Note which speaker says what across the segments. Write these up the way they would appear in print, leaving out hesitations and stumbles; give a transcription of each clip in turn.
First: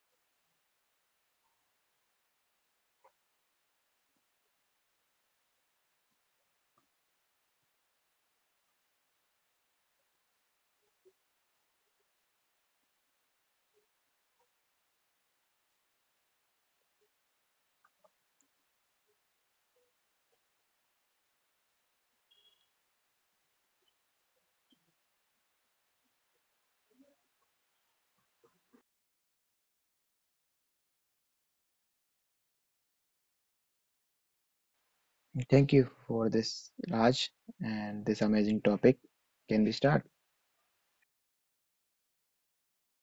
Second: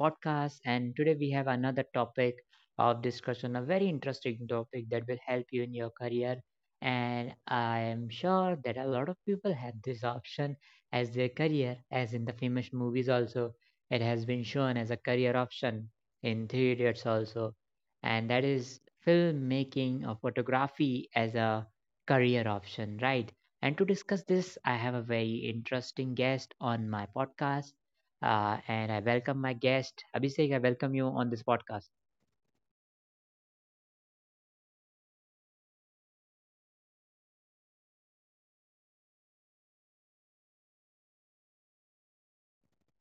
Speaker 1: podcast. And today we have another topic of discussion, a very interesting topic that will help you in your career. And I am sure that a lot of people have this option as their career, as in the famous movies also. It has been shown as a career option in Three Idiots also. And that is filmmaking or photography as a career option, right? And to discuss this, I have a very interesting guest on my podcast. And I welcome my guest, Abhishek. I welcome you on this podcast.
Speaker 2: Thank you for this, Raj, and this amazing topic. Can we start?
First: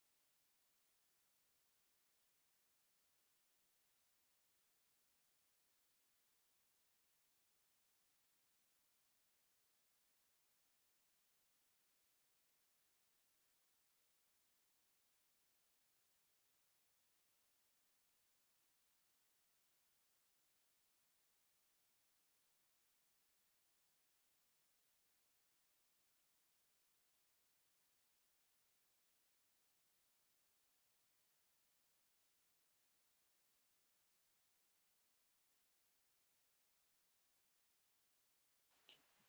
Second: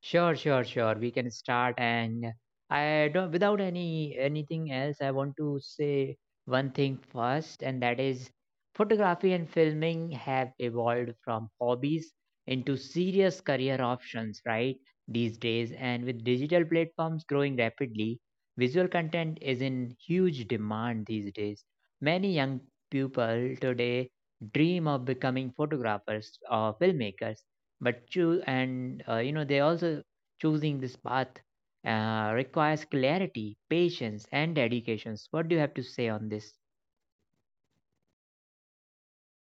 Speaker 1: Sure, sure, sure. We can start, and I don't without anything else. I want to say one thing first, and that is photography and filming have evolved from hobbies into serious career options, right? These days, and with digital platforms growing rapidly, visual content is in huge demand these days. Many young people today dream of becoming photographers or filmmakers but choose and they also choosing this path requires clarity, patience, and dedications. What do you have to say on this?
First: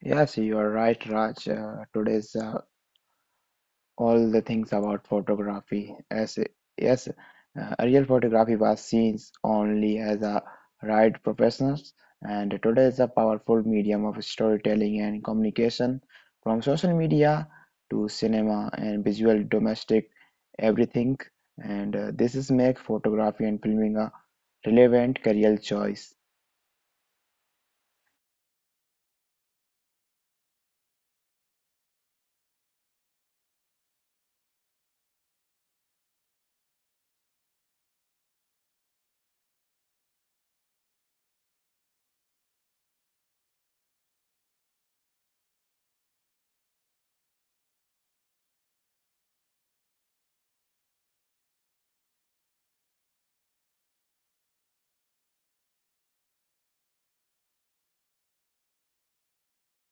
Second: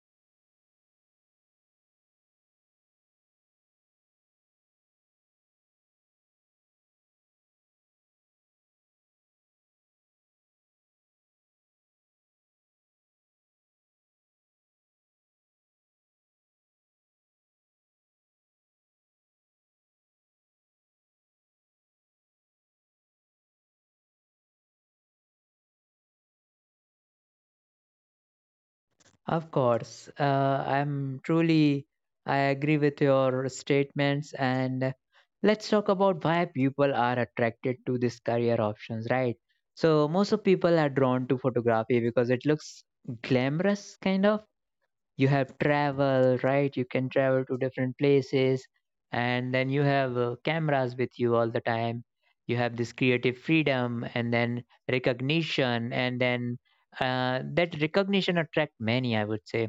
Speaker 2: Yes, you are right, Raj. Today's all the things about photography. As Yes, earlier photography was seen only as a right professionals, and today is a powerful medium of storytelling and communication. From social media to cinema and visual domestic, everything, and this is make photography and filming a relevant career choice.
Speaker 1: Of course. I'm truly, I agree with your statements. And let's talk about why people are attracted to this career options, right? So, most of people are drawn to photography because it looks glamorous, kind of. You have travel, right? You can travel to different places, and then you have cameras with you all the time, you have this creative freedom, and then recognition, and then that recognition attract many, I would say.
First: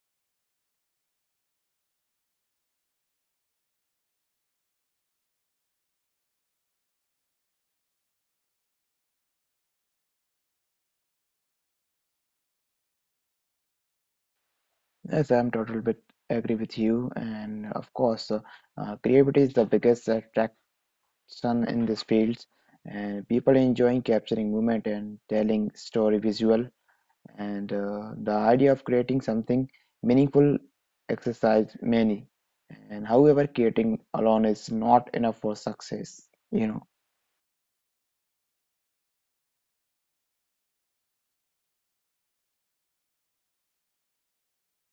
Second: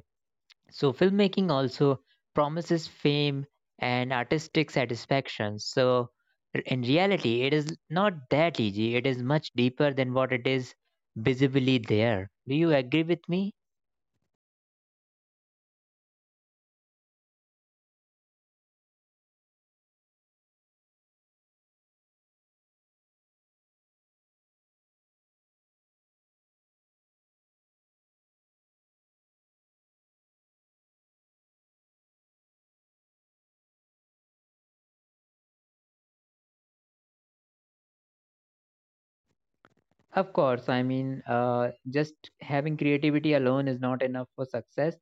Speaker 1: So filmmaking also promises fame and artistic satisfaction. So in reality it is not that easy, it is much deeper than what it is visibly there. Do you agree with me?
Speaker 2: Yes, I'm totally bit agree with you, and of course, creativity is the biggest attraction in this fields. And people enjoying capturing movement and telling story visual, and the idea of creating something meaningful exercise many. And however, creating alone is not enough for success. You know.
Speaker 1: Of course, I mean, just having creativity alone is not enough for success.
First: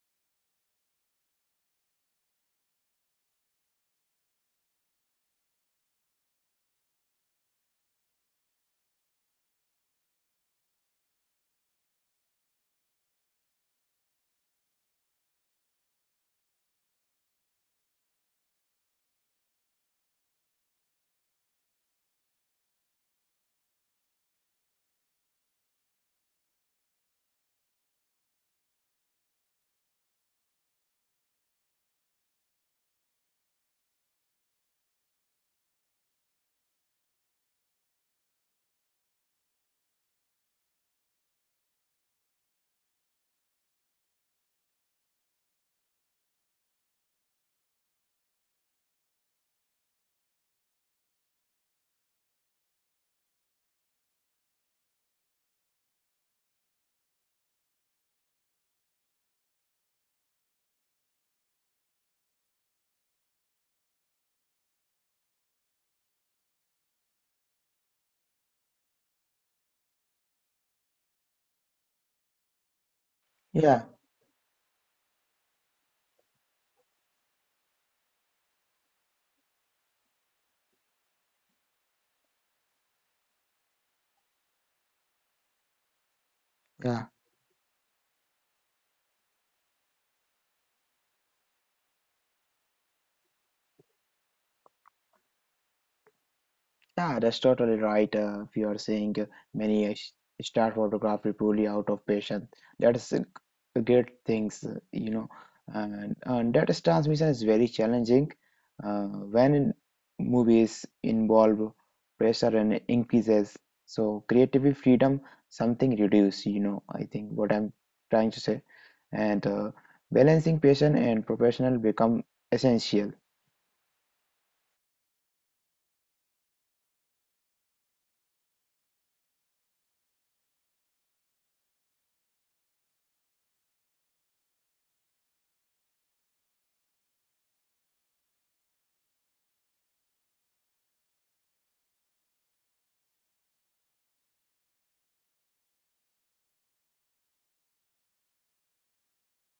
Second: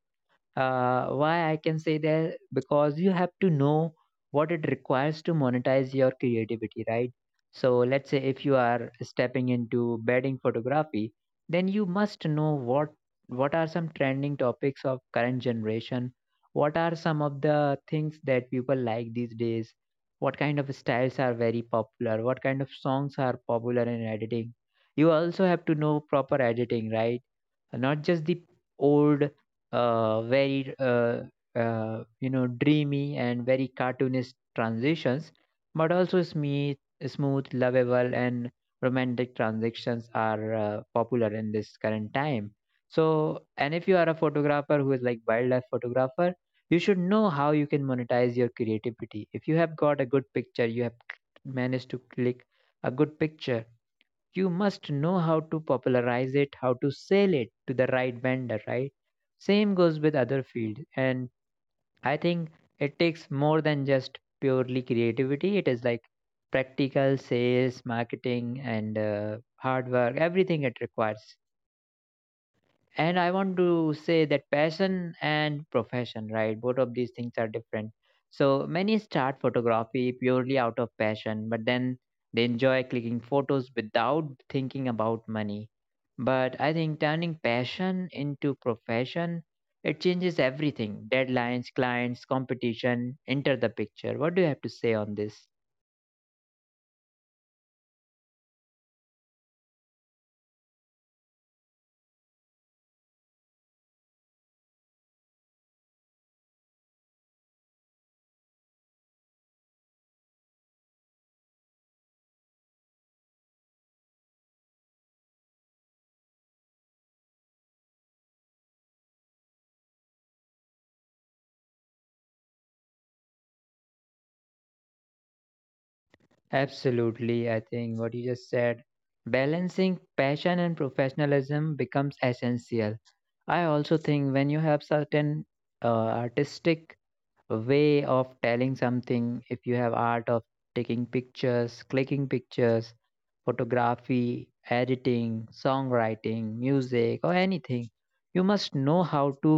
Speaker 1: Why I can say that? Because you have to know what it requires to monetize your creativity, right? So let's say if you are stepping into bedding photography, then you must know what are some trending topics of current generation, what are some of the things that people like these days, what kind of styles are very popular, what kind of songs are popular in editing. You also have to know proper editing, right? Not just the old very you know dreamy and very cartoonish transitions, but also smooth, lovable, and romantic transitions are popular in this current time. So, and if you are a photographer who is like wildlife photographer, you should know how you can monetize your creativity. If you have got a good picture, you have managed to click a good picture, you must know how to popularize it, how to sell it to the right vendor, right? Same goes with other fields. And I think it takes more than just purely creativity. It is like practical sales, marketing, and hard work, everything it requires. And I want
Speaker 2: Yeah,
Speaker 1: to say that passion and profession, right, both of these things are different. So many start photography purely out of passion, but then they enjoy clicking photos without thinking about money. But I think
Speaker 2: yeah.
Speaker 1: turning passion into profession, it changes everything. Deadlines, clients, competition enter the picture. What do you have to say on this?
Speaker 2: Yeah, that's totally right. If you are saying many star photography truly out of passion, that's a great things, you know. And that is transmission is very challenging uh, when in movies involve pressure and increases. So creative freedom something reduce, you know. I think what I'm trying to say, and balancing passion and professional become essential.
Speaker 1: Absolutely, I think what you just said, balancing passion and professionalism becomes essential. I also think when you have certain uh, artistic way of telling something, if you have art of taking pictures, clicking pictures, photography, editing, songwriting, music, or anything, you must know how to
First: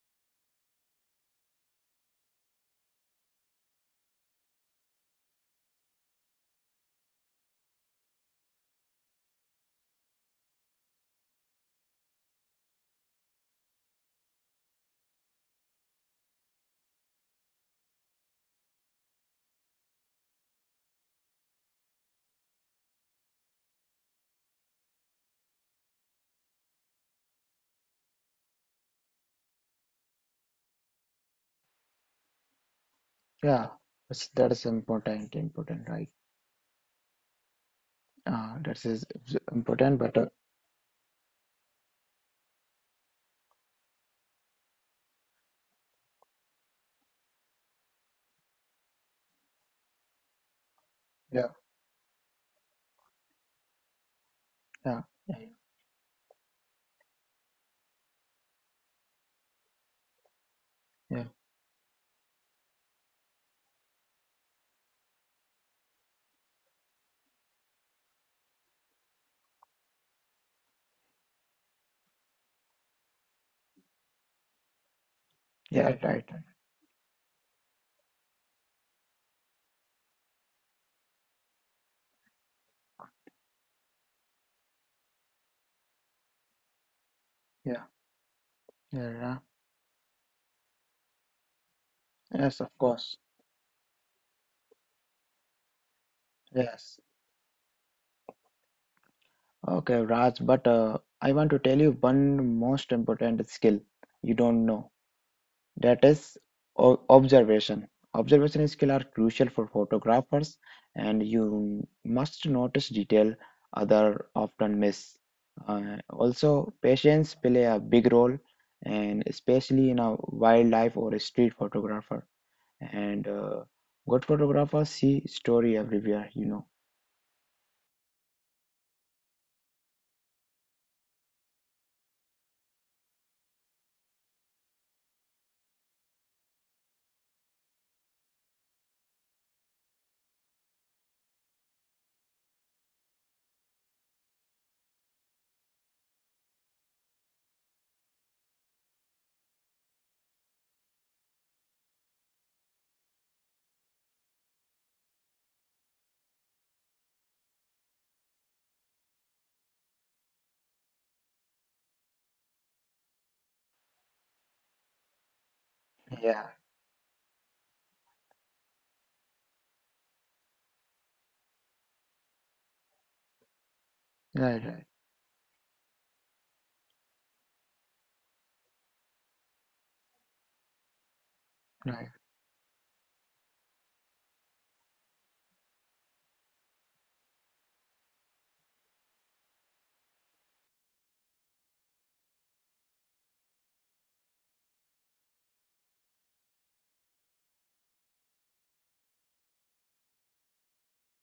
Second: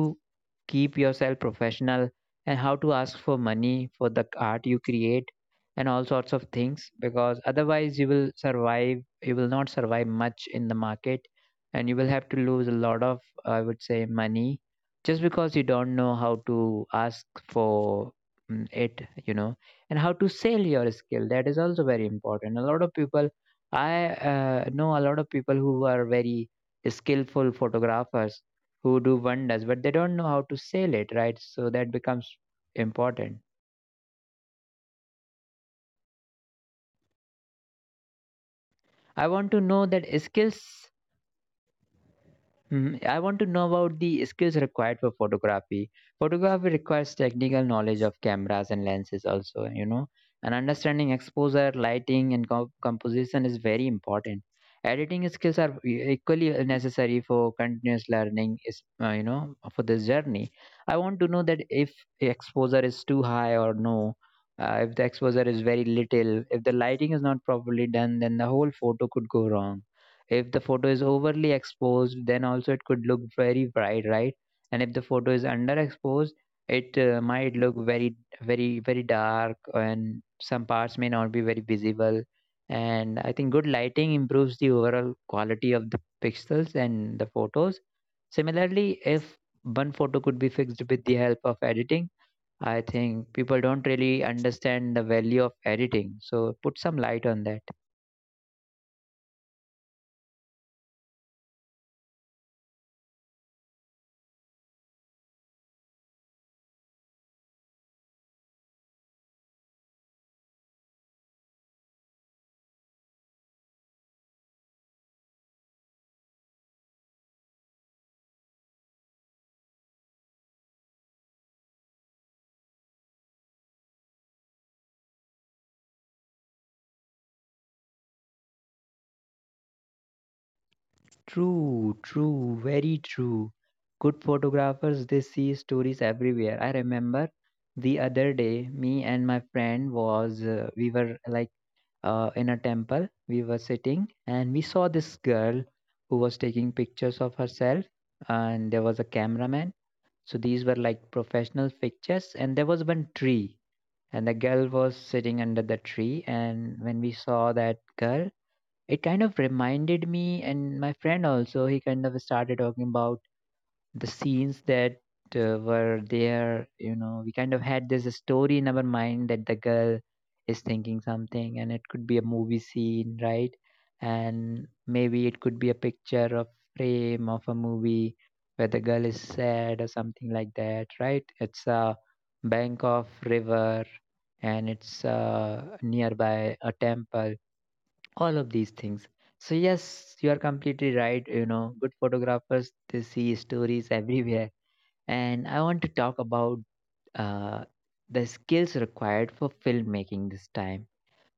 Speaker 1: keep yourself professional and how to ask for money for the art you create, and all sorts of things, because otherwise you will survive, you will not survive much in the market, and you will have to lose a lot of, I would say, money, just because you don't know how to ask for it you know and how to sell your skill, that is also very important. A lot of people, I know a lot of people who are very skillful photographers who do wonders, but they don't know how to sell it, right? So that becomes important.
Speaker 2: Yeah, that is important, important, right? That
Speaker 1: I
Speaker 2: is
Speaker 1: want to know that
Speaker 2: important, but
Speaker 1: skills. I want to know about the skills required for photography. Photography requires technical knowledge of cameras and lenses, also, you know, and understanding exposure,
Speaker 2: yeah,
Speaker 1: lighting, and composition is very important. Editing
Speaker 2: yeah,
Speaker 1: skills
Speaker 2: yeah,
Speaker 1: are equally necessary for continuous learning, is, for this journey. I want to know
Speaker 2: yeah,
Speaker 1: that if exposure is too high or no, if the exposure is very little, if the lighting is not properly done, then the whole photo could go wrong. If the photo is overly exposed, then also it could look very bright, right? And if the photo is
Speaker 2: yeah,
Speaker 1: underexposed,
Speaker 2: right, right, right.
Speaker 1: it might look very, very dark, and some parts may not be very visible. And I think good lighting improves the overall quality of the pixels and the photos.
Speaker 2: Yeah,
Speaker 1: Similarly, if
Speaker 2: yeah, yeah.
Speaker 1: one photo could be fixed with the help of editing, I
Speaker 2: Yes, of
Speaker 1: think
Speaker 2: course,
Speaker 1: people don't really understand the value of editing, so put some light
Speaker 2: yes.
Speaker 1: on that.
Speaker 2: Okay, Raj, but I want to tell you one most important skill you don't know. That is observation. Observation skills are crucial for photographers, and you must notice detail other often miss. Also, patience play a big role, and especially in a wildlife or a street photographer. And good photographers see story everywhere, you know.
Speaker 1: True, true, very true. Good photographers, they see stories everywhere. I remember the other day, me and my friend was, we were like in a temple, we were sitting, and we saw this girl who was taking pictures of herself, and there was a cameraman. So these were like professional pictures, and there was one tree, and the girl was sitting under the tree. And when we saw that girl, it kind of reminded me, and my friend also, he kind of started talking about the scenes that were there.
Speaker 2: Yeah,
Speaker 1: You know, we kind of had this story in our mind that the girl is thinking something, and it could be a movie scene, right? And
Speaker 2: right, right,
Speaker 1: maybe it could be a picture of frame of a movie where the girl is sad or something like that, right? It's a
Speaker 2: right,
Speaker 1: bank of river, and it's nearby a temple, all of these things. So yes, you are completely right, you know, good photographers, they see stories everywhere. And I want to talk about uh, the skills required for filmmaking this time.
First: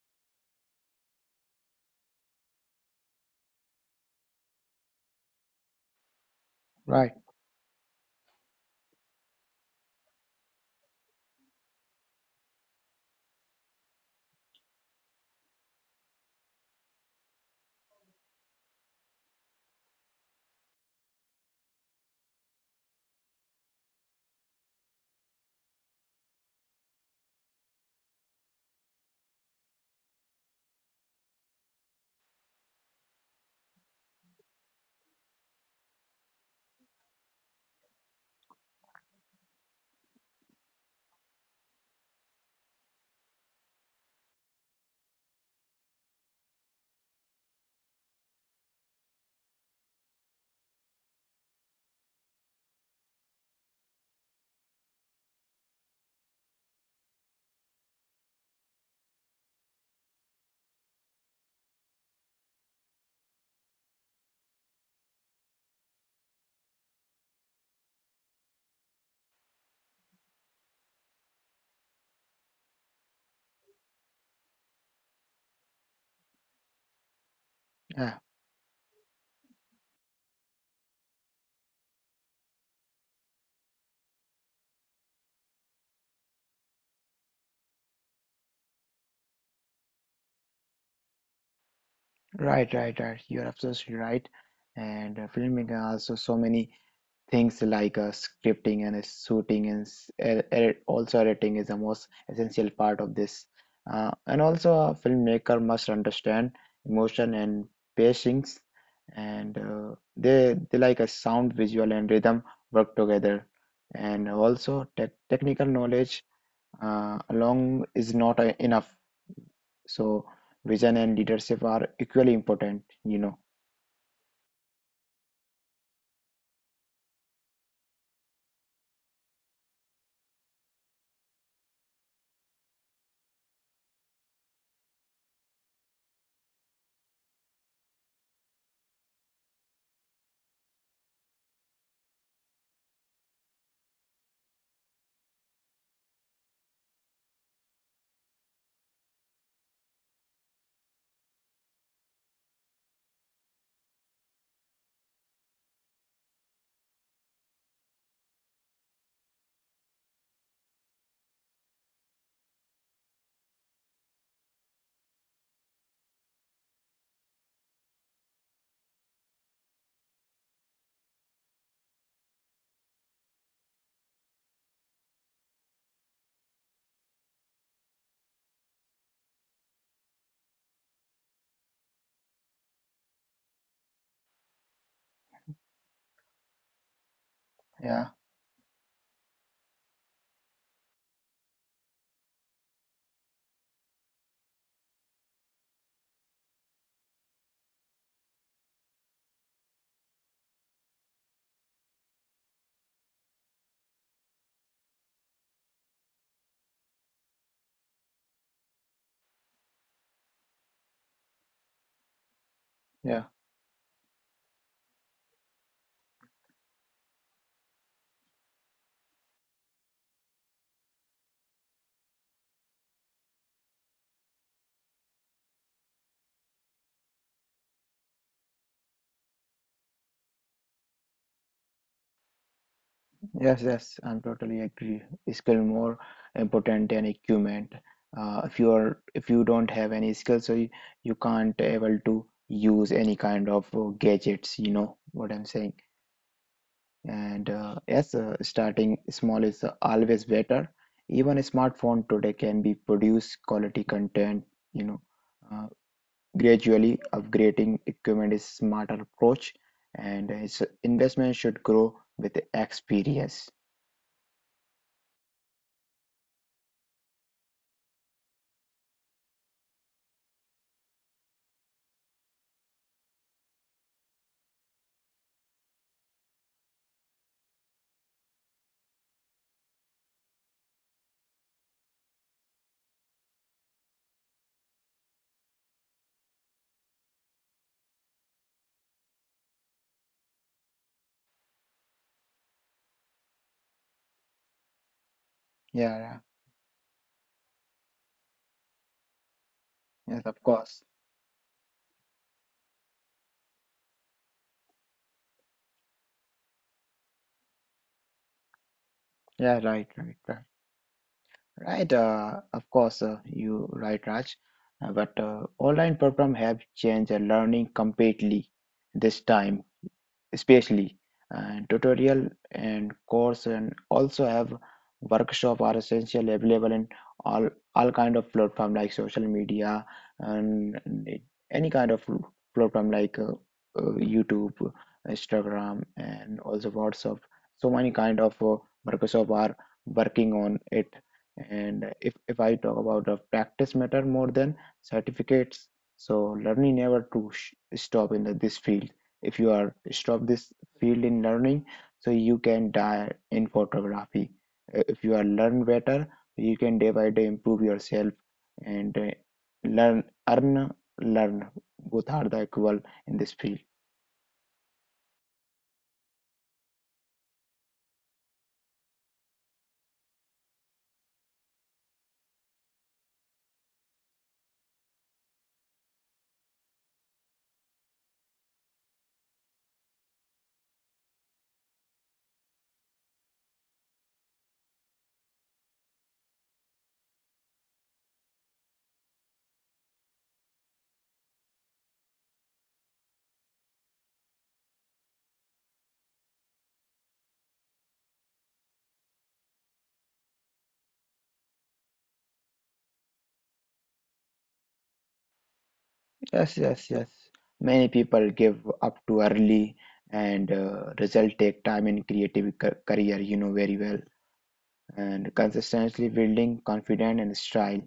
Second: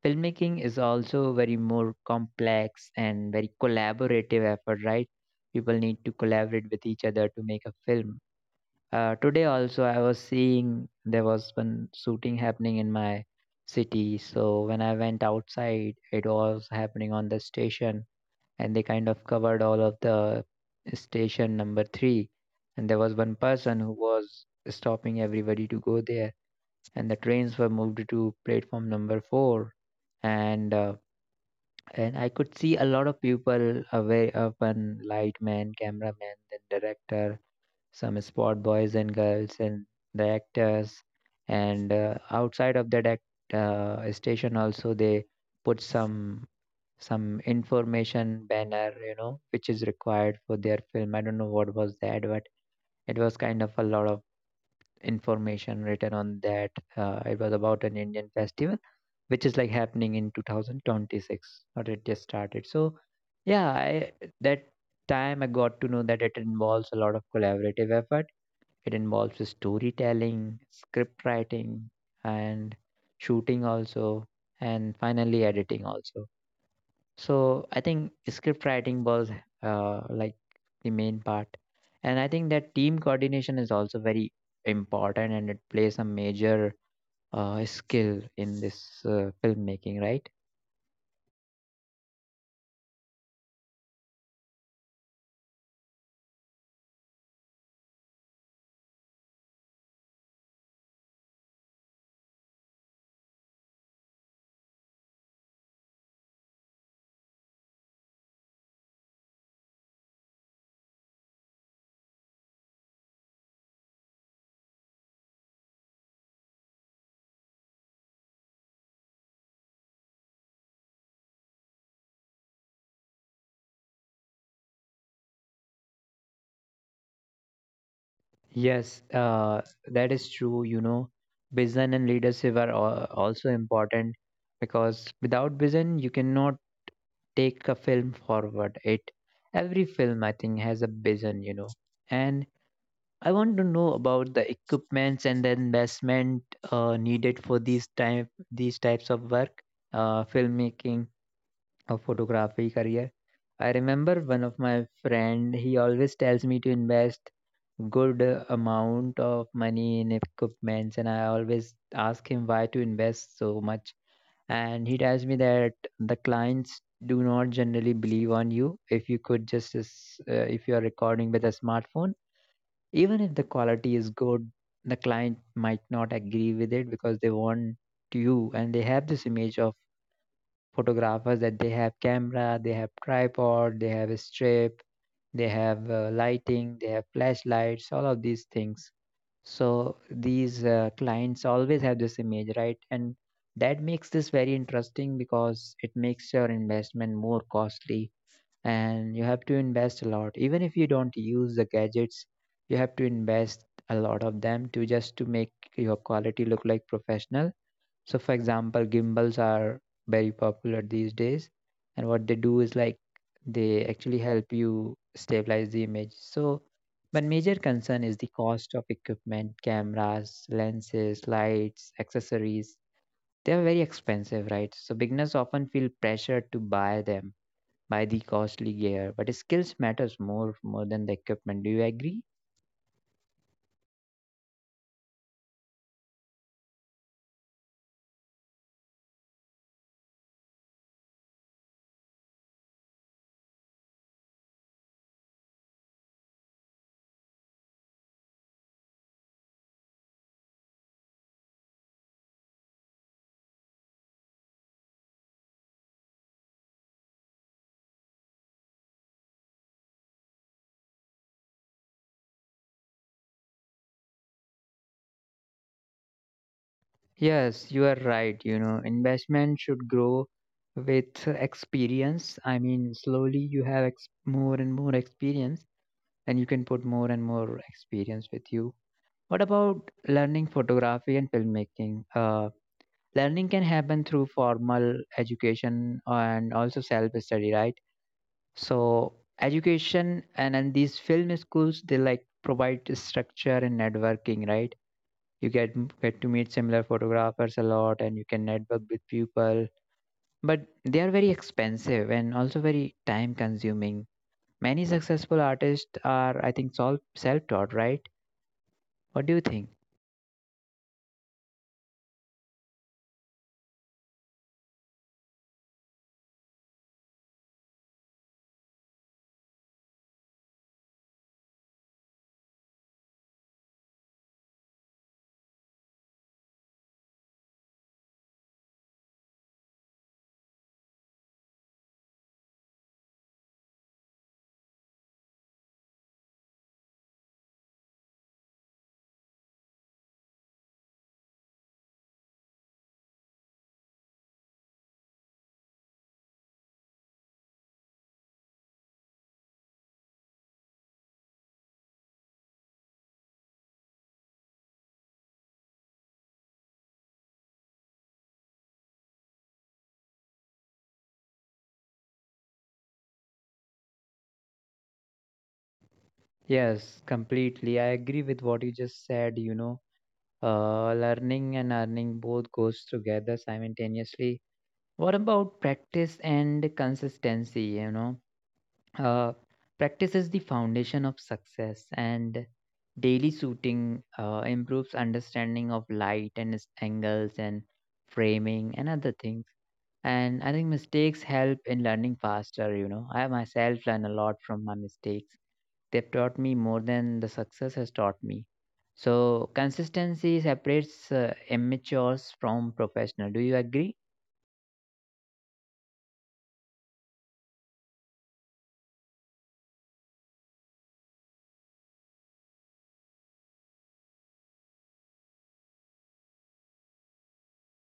Speaker 1: Filmmaking is also very more complex and very collaborative effort, right? People need to collaborate with each
Speaker 2: right,
Speaker 1: other to make a film. Today also I was seeing there was one shooting happening in my city. So when I went outside, it was happening on the station, and they kind of covered all of the station number three. And there was one person who was stopping everybody to go there, and the trains were moved to platform number four. And uh, and I could see a lot of people, a very open light man, cameraman, then director, some sport boys and girls, and the actors, and outside of that act, station also they put some information banner, you know, which is required for their film. I don't know what was that, but it was kind of a lot of information written on that. It was about an indian festival which is like happening in 2026, or it just started. So yeah, I, that time I got to know that it involves a lot of collaborative effort. It involves storytelling, script writing, and shooting also, and finally editing also. So I think
Speaker 2: yeah,
Speaker 1: script writing was like the main part, and I think that team coordination is also very important, and it plays a major skill in this filmmaking, right?
Speaker 2: right, right, right. You're absolutely right. And filmmaking also so many things like scripting and shooting and edit, also editing is the most essential part of this. And also, a filmmaker must understand emotion and pacings, and they like a sound, visual, and rhythm work together. And also, technical knowledge alone is not enough. So, vision and leadership are equally important. You know.
Speaker 1: Yes, that is true. You know, vision and leadership are also important, because without vision, you cannot take a film forward. It every film, I think, has a vision, you know. And I want to know about the equipments and the investment needed for these types of work, filmmaking or photography career. I remember one of my friend. He always tells me to invest good amount of money in equipments, and I always ask him why to invest so much. And he tells me that the clients do not generally believe on you if you could just if you are recording with a smartphone, even if the quality is good, the client might not agree with it, because they want you, and they have this image of photographers, that they have camera, they have tripod, they have a strip, they have lighting, they have flashlights, all
Speaker 2: Yeah.
Speaker 1: of these things. So these clients always have this image, right? And that makes this very interesting, because it makes your investment more costly, and you have to invest a lot. Even if you don't use the gadgets, you have to invest a lot of them to just to make your quality look like professional so, for example, gimbals are very popular these days, and what they do is like
Speaker 2: Yeah.
Speaker 1: they actually help you stabilize the image. So, my major concern is the cost of equipment, cameras, lenses, lights, accessories. They are very expensive, right? So, beginners often feel pressured to buy them, buy the costly gear, but skills matters more than the equipment. Do you agree?
Speaker 2: Yes, yes, I totally agree. Skill more important than equipment. If you are if you don't have any skill, so you can't able to use any kind of gadgets. You know what I'm saying. And yes, starting small is always better. Even a smartphone today can be produce quality content. You know, uh, gradually upgrading equipment is smarter approach, and its investment should grow with experience.
Speaker 1: Yes, you are right. You know, investment should grow with experience. I mean, slowly you have more and more experience, and you can put more and more experience with you. What about learning photography and filmmaking? Learning can happen through formal education and also self study, right? So, education and these film schools, they like provide structure and networking, right? You get
Speaker 2: Yeah. Yeah.
Speaker 1: get to meet similar photographers a lot, and you can network with people,
Speaker 2: Yes, of
Speaker 1: but
Speaker 2: course.
Speaker 1: they are very expensive and also very time consuming. Many successful artists are, I think, self taught, right? What do you
Speaker 2: Yeah,
Speaker 1: think?
Speaker 2: right, right, right. Right, of course, you right, Raj. But online program have changed the learning completely this time. Especially and tutorial and course and also have workshop are essential available in all all kind of platform like social media and any kind of platform like YouTube, Instagram and also WhatsApp. So many kind of workshop are working on it. And if I talk about the practice matter more than certificates, so learning never to stop in this field. If you are stop this field in learning so you can die in photography. If you are learn better you can day by day improve yourself and learn earn learn both are the equal in this field.
Speaker 1: Yes, completely, I agree with what you just said, you know. Learning and earning both goes together simultaneously. What about practice and consistency? Uh, Practice is the foundation of success, and daily shooting improves understanding of light and its angles and framing and other things. And I think mistakes help in learning faster. You know, I myself learn a lot from my mistakes. They've taught me more than the success has taught me. So consistency separates amateurs from professional. Do you agree?
Speaker 2: Yes, yes, yes, many people give up too early and result take time in creative career you know very well and consistently building confidence and style.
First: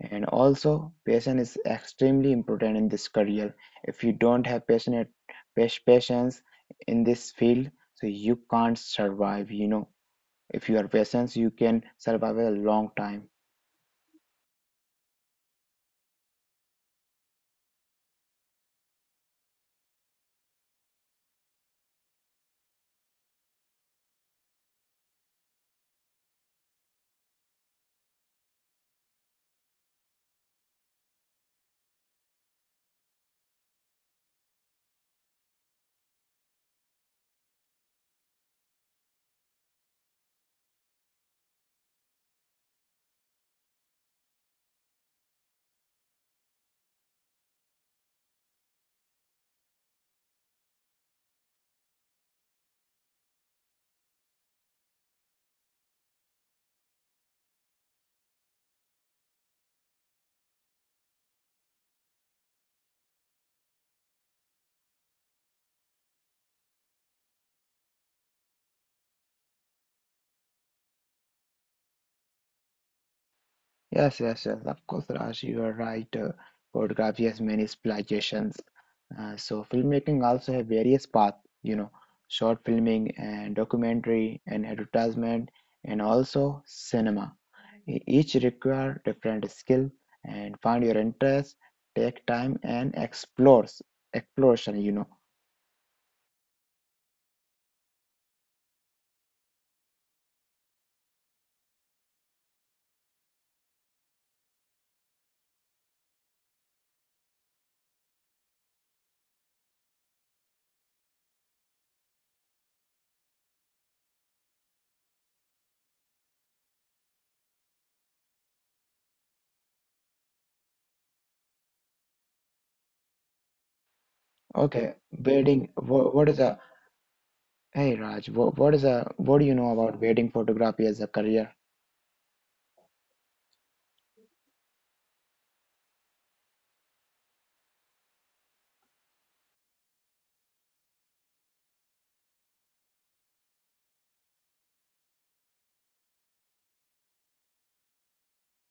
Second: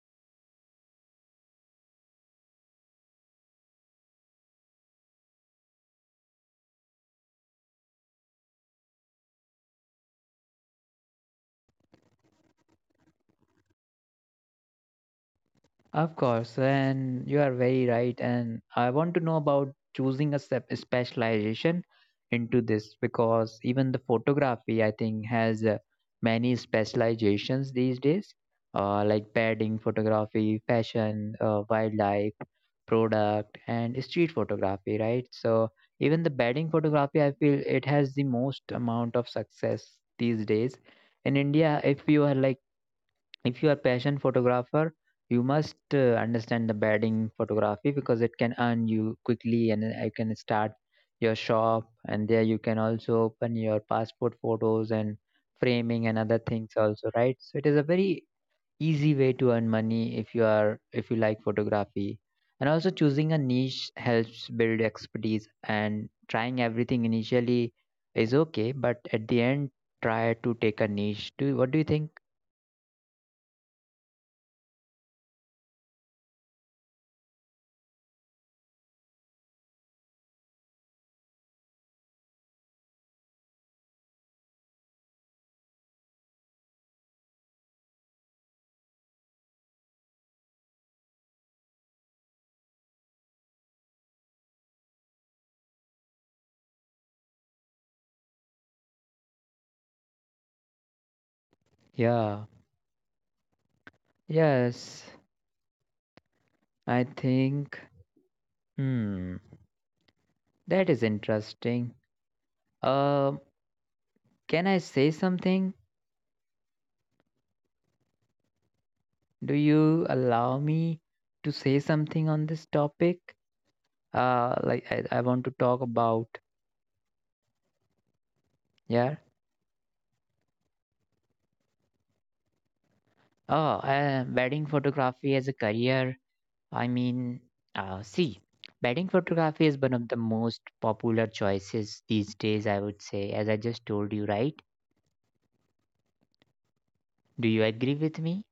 Speaker 2: And also, patience is extremely important in this career. If you don't have passionate patience in this field, so you can't survive. You know, if you are patient, you can survive a long time.
Speaker 1: Of course, and you are very right. And I want to know about choosing a specialization into this because even the photography, I think, has many specializations these days, like bedding photography, fashion, wildlife, product, and street photography, right? So even the bedding photography, I feel it has the most amount of success these days. In India, if you are like if you are passion photographer, you must understand the bedding photography because it can earn you quickly, and you can start your shop, and there you can also open your passport photos and framing and other things also, right? So it is a very easy way to earn money if you are if you like photography. And also choosing a niche helps build expertise, and trying everything initially is okay, but at the end try to take a niche. Do what do you think?
Speaker 2: Yes, yes, yes. Of course, Raj, you are right. Photography has many applications. So filmmaking also have various paths, you know, short filming and documentary and advertisement and also cinema. Each require different skill and find your interest, take time and explores exploration, you know.
Speaker 1: Yeah. Yes, I think. Hmm, that is interesting. Um, can I say something? Do you allow me to say something on this topic?
Speaker 2: Okay,
Speaker 1: Like I want to
Speaker 2: wedding.
Speaker 1: talk
Speaker 2: What is
Speaker 1: about,
Speaker 2: a hey Raj? What is a
Speaker 1: yeah.
Speaker 2: what do you know about wedding photography as a career?
Speaker 1: Oh, wedding photography as a career. I mean, see, wedding photography is one of the most popular choices these days, I would say, as I just told you, right? Do you agree with me?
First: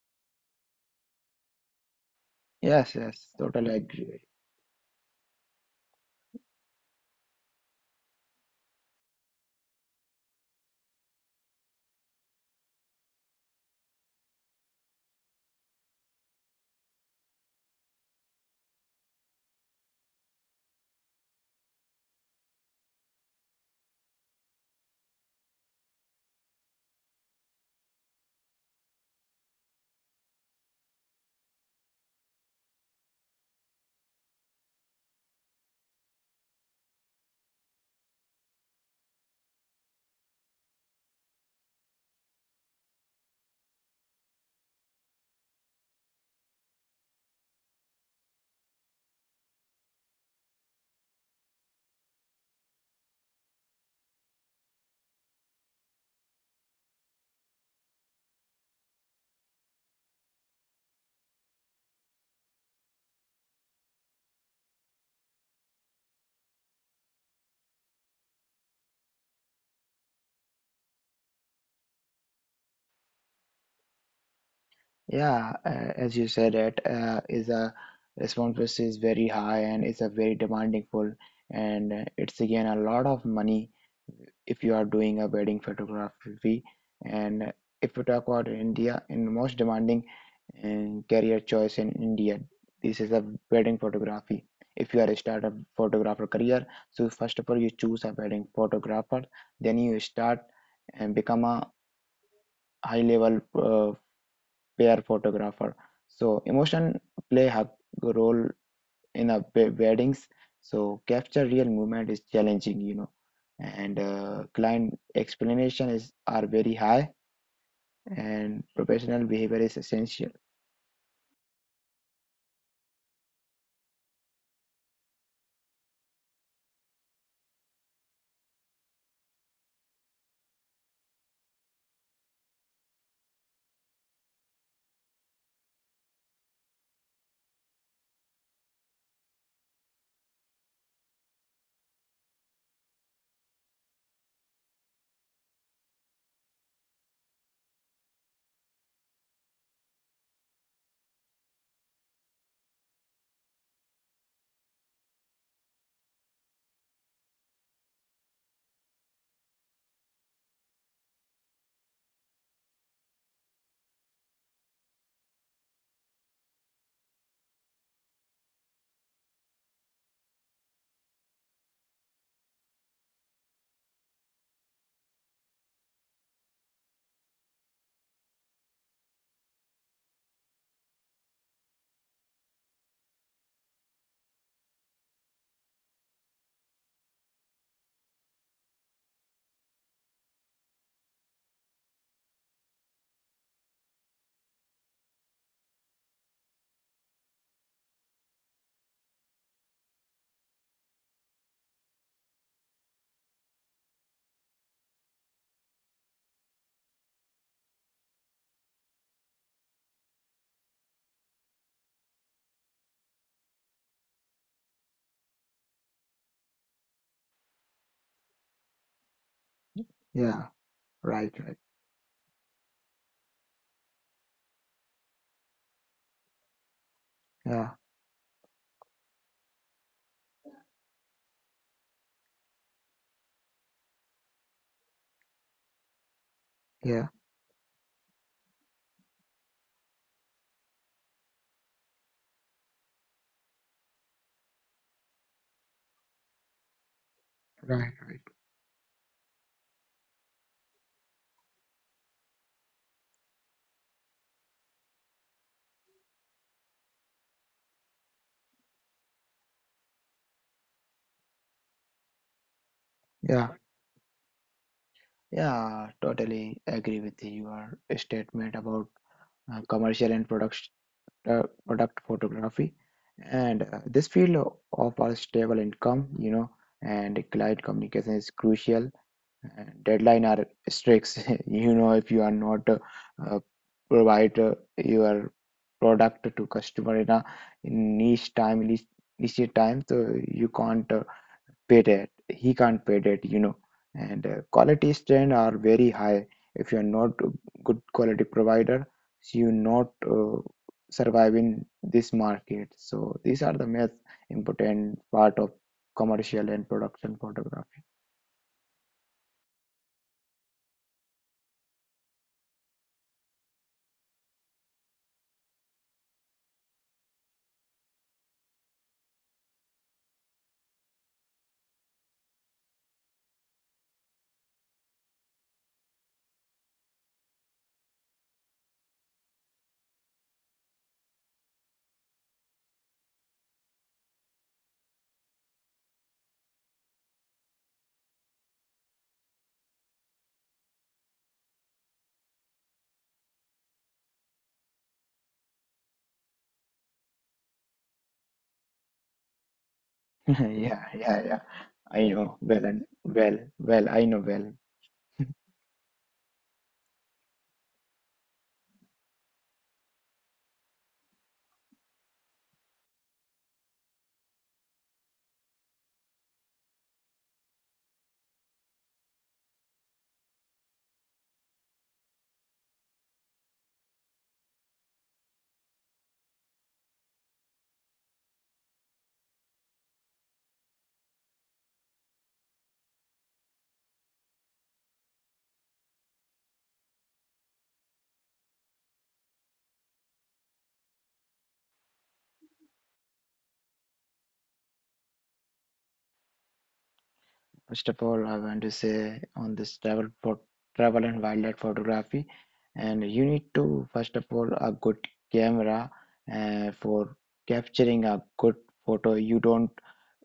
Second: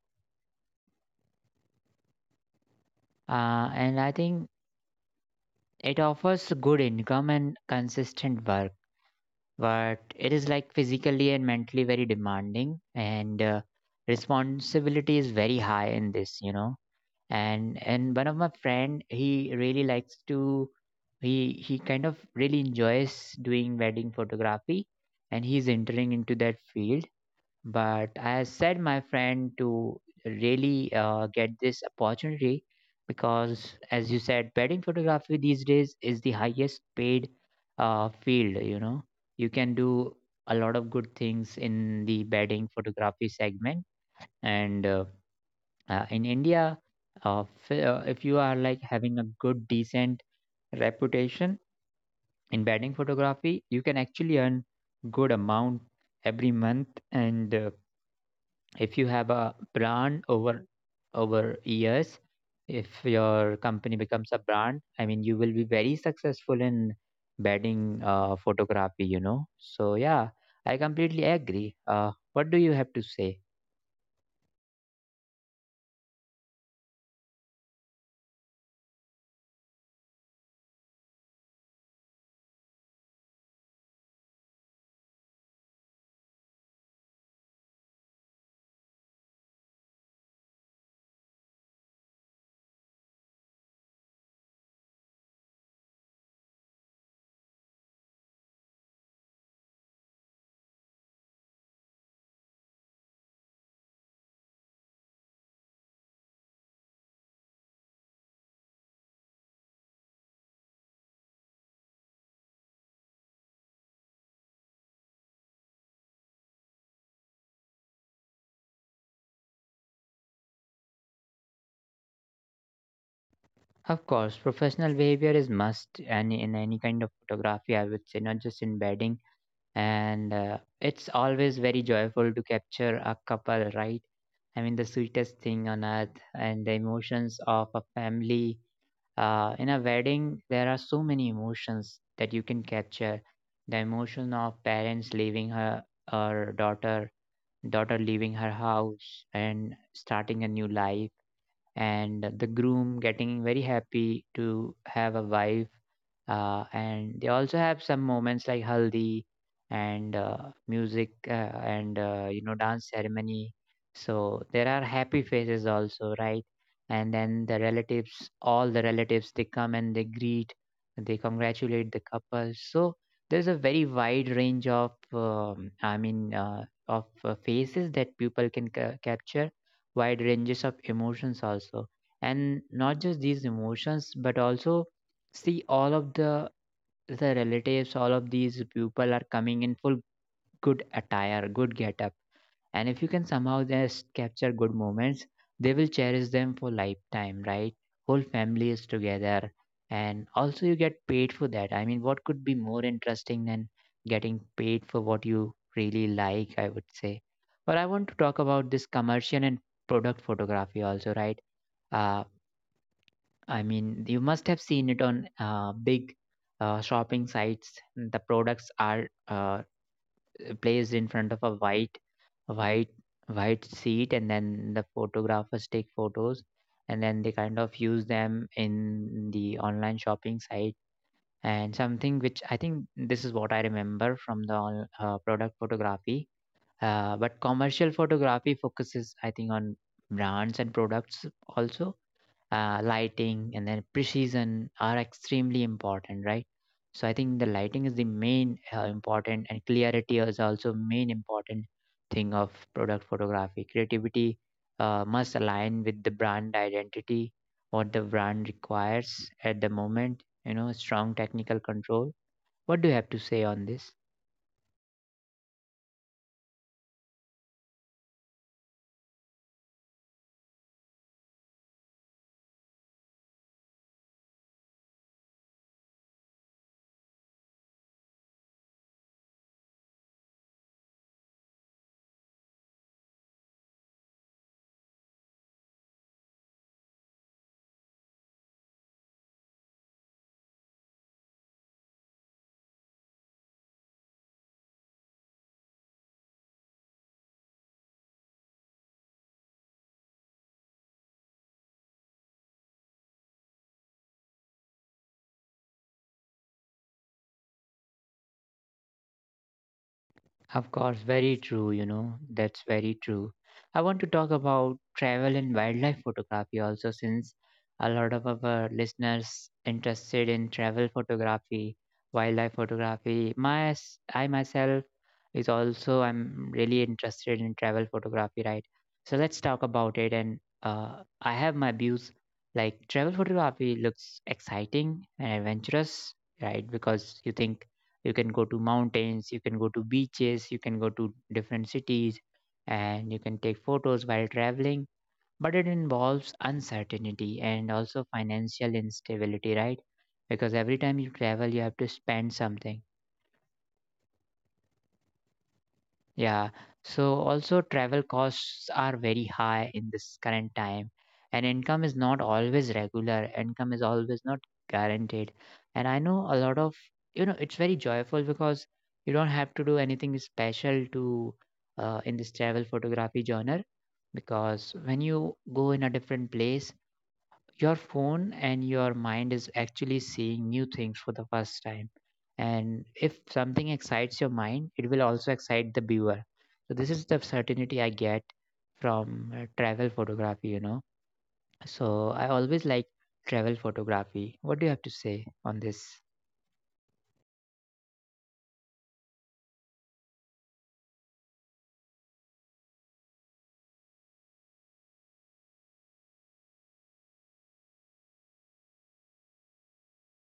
Speaker 2: Yes, yes, totally
Speaker 1: And I
Speaker 2: agree.
Speaker 1: think it offers good income and consistent work, but it is like physically and mentally very demanding, and responsibility is very high in this, you know. And one of my friend, he really likes to, he kind of really enjoys doing wedding photography, and he's entering into that field, but I said my friend to really get this opportunity because, as you said, wedding photography these days is the highest paid field. You know, you can do a lot of good things in the wedding photography segment. And in India, uh, if you are like having a good, decent reputation in wedding photography, you can actually earn good amount every month. And if you have a brand over years, if your company becomes a brand, I mean, you will be very successful in bedding photography, you know. So yeah, I completely agree. What do you have to say?
Speaker 2: Yeah, as you said, it is a responsibility is very high and it's a very demanding role, and it's again a lot of money if you are doing a wedding photography. And if you talk about India, in most demanding career choice in India, this is a wedding photography. If you are a startup photographer career, so first of all you choose a wedding photographer, then you start and become a high level pair photographer. So emotion play a role in weddings. So capture real movement is challenging, you know, and client explanation is are very high, and professional behavior is essential.
Speaker 1: Of course, professional behavior is must, and in any kind of photography, I would say, not just in bedding. And it's always very joyful to capture a couple, right? I mean, the sweetest thing on earth, and the emotions of a family in a wedding. There are so many emotions that you can capture: the emotion of parents leaving her, or daughter leaving her house and starting a new life, and the groom getting very happy to have a wife. And they also have some moments like haldi and music, and you know, dance ceremony. So there are happy faces also, right? And then the relatives, all the relatives, they come and they greet, they congratulate the couple. So there's a very wide range of faces that people can capture, wide ranges of emotions also. And not just these emotions but also, see, all of the relatives, all of these people are coming in full, good attire, good getup. And if you can somehow just capture good moments, they will cherish them for lifetime, right? Whole family is together, and also you get paid for that. I mean, what could be more interesting than getting paid for what you really like? I would say. But I want to talk about this commercial and product photography also, right? Uh, I mean, you must have seen it on big shopping sites. The products are
Speaker 2: Yeah,
Speaker 1: placed in front of
Speaker 2: right,
Speaker 1: a
Speaker 2: right.
Speaker 1: white white seat, and then the photographers take photos, and then they kind of
Speaker 2: Yeah,
Speaker 1: use them in the online shopping site. And something which I think this is what I remember from the product photography.
Speaker 2: yeah,
Speaker 1: But commercial photography focuses, I think, on brands and products also. Lighting and then precision are extremely important, right? So I think the
Speaker 2: right.
Speaker 1: lighting is the main important, and clarity is also main important thing of product photography. Creativity must align with the brand identity, what the brand requires at the moment, you know. Strong technical control. What do you have to
Speaker 2: Yeah,
Speaker 1: say on this?
Speaker 2: yeah. Totally agree with your statement about commercial and production. Product photography, and this field of our stable income you know and client communication is crucial deadline are strict. You know if you are not uh, provide your product to customer in niche time niche time so you can't pay that he can't pay that you know and quality standards are very high if you are not a good quality provider so you not uh, survive in this market so these are the most important part of commercial and production photography.
Speaker 1: Of course, very true, you know, that's very true. I want to talk about travel and wildlife photography also, since a lot of our listeners interested in travel photography, wildlife photography. My, I myself is also, I'm really interested in travel photography, right? So let's talk about it. And I have my views. Like, travel photography looks exciting and adventurous, right? Because you think you can go to mountains, you can go to beaches, you can go to different cities, and you can take photos while traveling, but it involves uncertainty and also financial instability, right? Because
Speaker 2: Yeah,
Speaker 1: every time
Speaker 2: yeah,
Speaker 1: you
Speaker 2: yeah.
Speaker 1: travel, you have to
Speaker 2: I know
Speaker 1: spend
Speaker 2: well and
Speaker 1: something.
Speaker 2: well, I know well.
Speaker 1: Yeah. So also travel costs are very high in this current time, and income is not always regular. Income is always not guaranteed. And I know a lot of, you know, it's very joyful because you don't have to do anything special to in this travel photography genre, because when you go in a different place, your phone and your mind is actually seeing new things for the first time, and if something excites your mind, it will also excite the viewer. So this is the certainty I get from travel photography, you know. So I always like travel photography. What do you have to say on this?
Speaker 2: First of all, I want to say on this travel and wildlife photography, and you need to first of all a good camera for capturing a good photo.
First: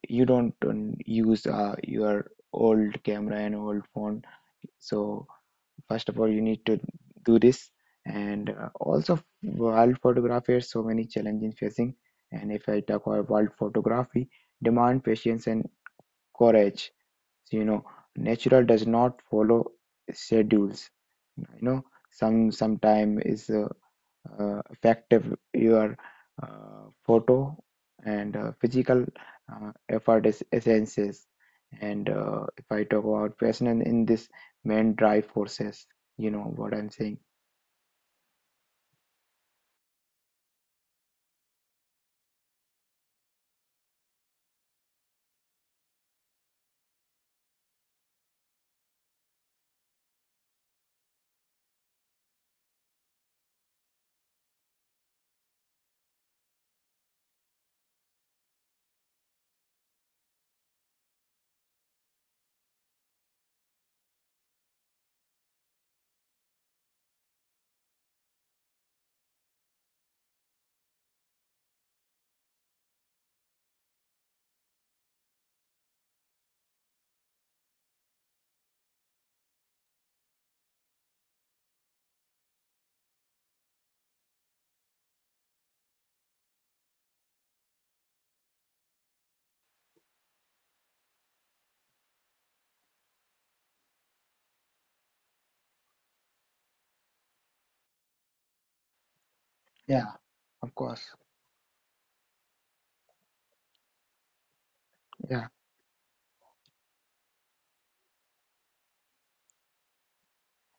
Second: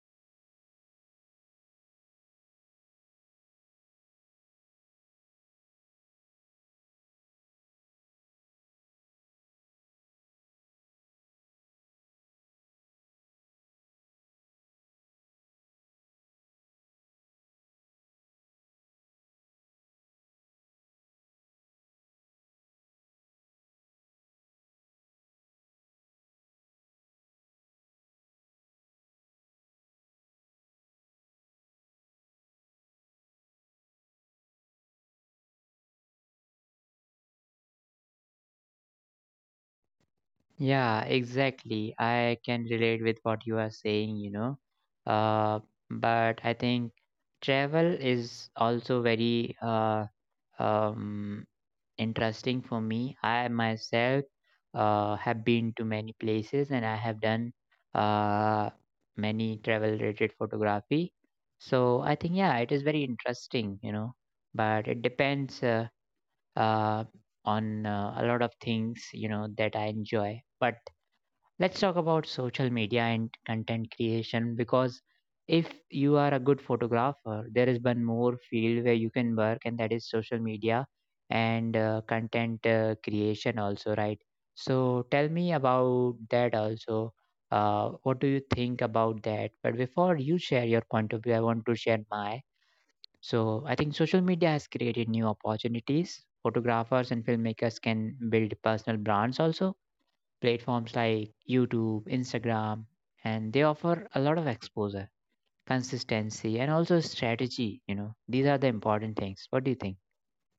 Speaker 2: You don't use your old camera and old phone. So first of all you need to do this and also world photography has so many challenges facing and if I talk about world photography demand patience and courage. So, you know natural does not follow schedules, you know, sometime is effective your photo and physical effort is essences, and if I talk about passion in this main drive forces, you know what I'm saying.
Speaker 1: Yeah, exactly, I can relate with what you are saying, you know. uh, but I think travel is also very um, interesting for me. I myself have been to many places, and I have done uh, many travel related photography. So I think, yeah, it is very interesting, you know, but it depends uh, on a lot of things, you know, that I enjoy. But let's talk about social media and content creation, because if you are a good photographer, there is one more field where you can work, and that is social media and content creation, also, right? So, tell me about that also. What do you think about that? But before you share your point of view, I want to share my. So, I think social media has created new opportunities. Photographers and filmmakers can build personal brands also,
Speaker 2: Yeah, of
Speaker 1: platforms
Speaker 2: course.
Speaker 1: like YouTube, Instagram, and they offer a lot of exposure,
Speaker 2: Yeah.
Speaker 1: consistency, and also strategy. You know, these are the important things. What do you think?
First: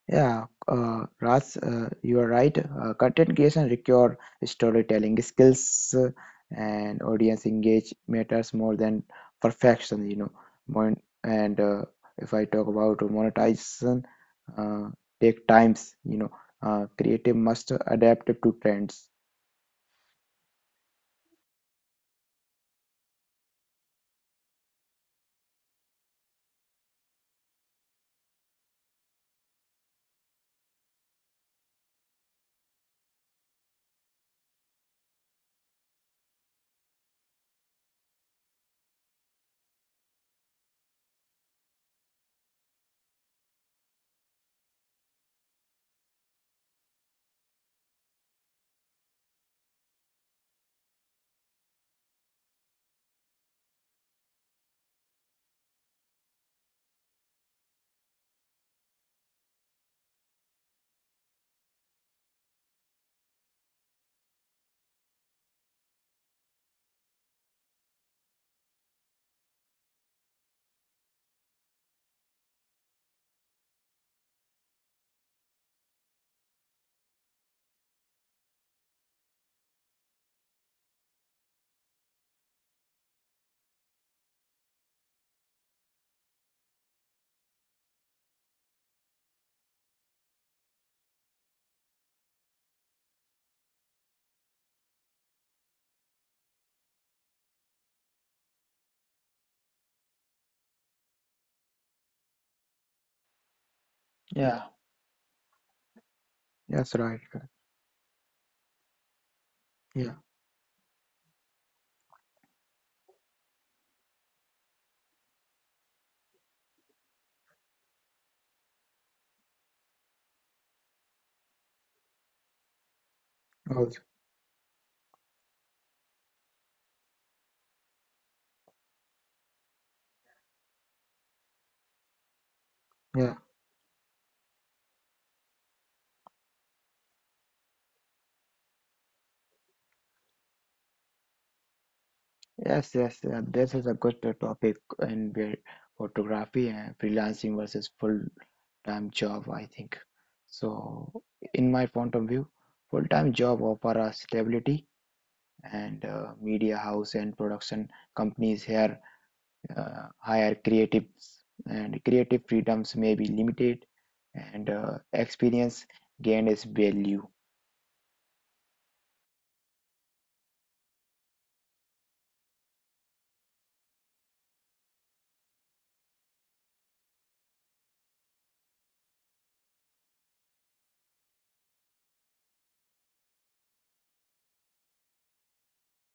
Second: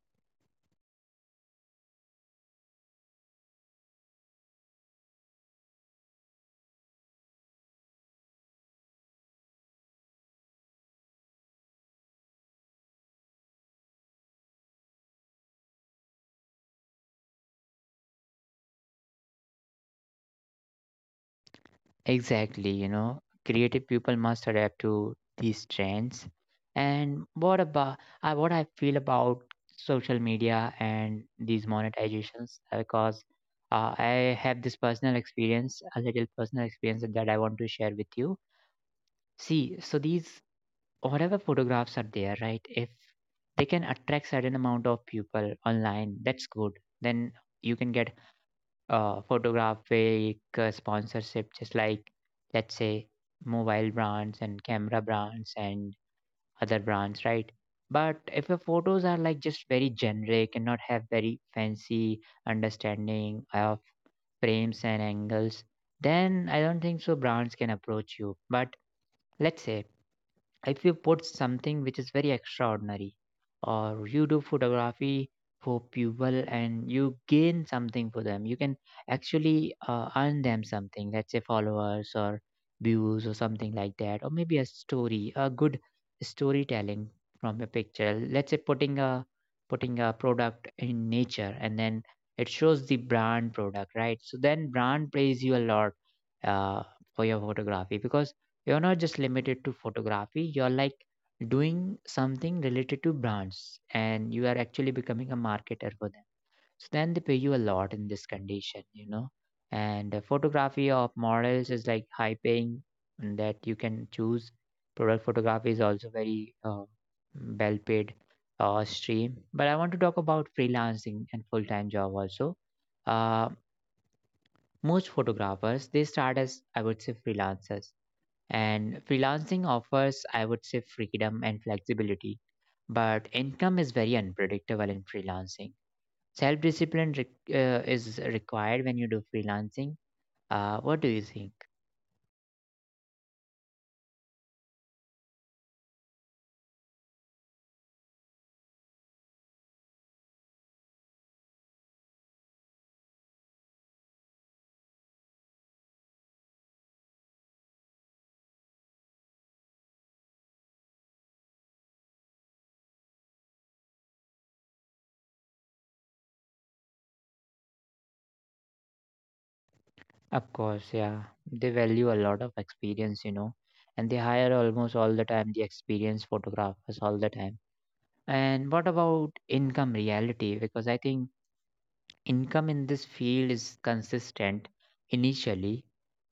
Speaker 2: Yeah, Ras, you are right. Content creation require storytelling skills and audience engage matters more than perfection, you know. And if I talk about monetization, uh, take times, you know. Creative must adapt to trends.
Speaker 1: Exactly, you know, creative people must adapt to these trends. And what about what I feel about social media and these monetizations? Because I have this personal experience, a little personal experience, that I want to share with you. See, so these whatever photographs are there, right? If they can attract certain amount of people online, that's good. Then you can get photographic sponsorship, just like, let's say, mobile brands and camera brands and other brands, right? But if your photos are like just very generic and not have very fancy understanding of frames and angles, then I don't think so brands can approach you. But let's say if you put something which is very extraordinary, or you do photography for people and you gain something for them, you can actually earn them something, let's say followers or views or something like that, or maybe a story, a good storytelling from a picture. Let's say putting a putting a product in nature and then it shows the brand product, right? So then brand pays you a lot uh, for your photography because you're not just limited to photography, you're like doing something related to brands and you are
Speaker 2: Yeah.
Speaker 1: actually becoming a marketer for them. So then
Speaker 2: That's
Speaker 1: they pay
Speaker 2: right.
Speaker 1: you a lot in this condition, you know. And
Speaker 2: Yeah.
Speaker 1: photography of models is like high paying, and that you can choose. Product photography is also very well paid stream. But I want to talk about freelancing and full time job also. Uh,
Speaker 2: Also,
Speaker 1: Most photographers, they start as, I would say, freelancers, and freelancing offers, I would say, freedom and flexibility, but
Speaker 2: yeah.
Speaker 1: income is very unpredictable in freelancing. Self discipline is required when you do freelancing. What do you think?
Speaker 2: Yes, yes, this is a good topic in where photography and freelancing versus full-time job, I think. So, in my point of view, full-time job offer a stability and media house and production companies here hire creatives, and creative freedoms may be limited, and experience gained is value.
Speaker 1: Of course, yeah. They value a lot of experience, you know, and they hire almost all the time the experienced photographers all the time. And what about income reality? Because I think income in this field is consistent initially,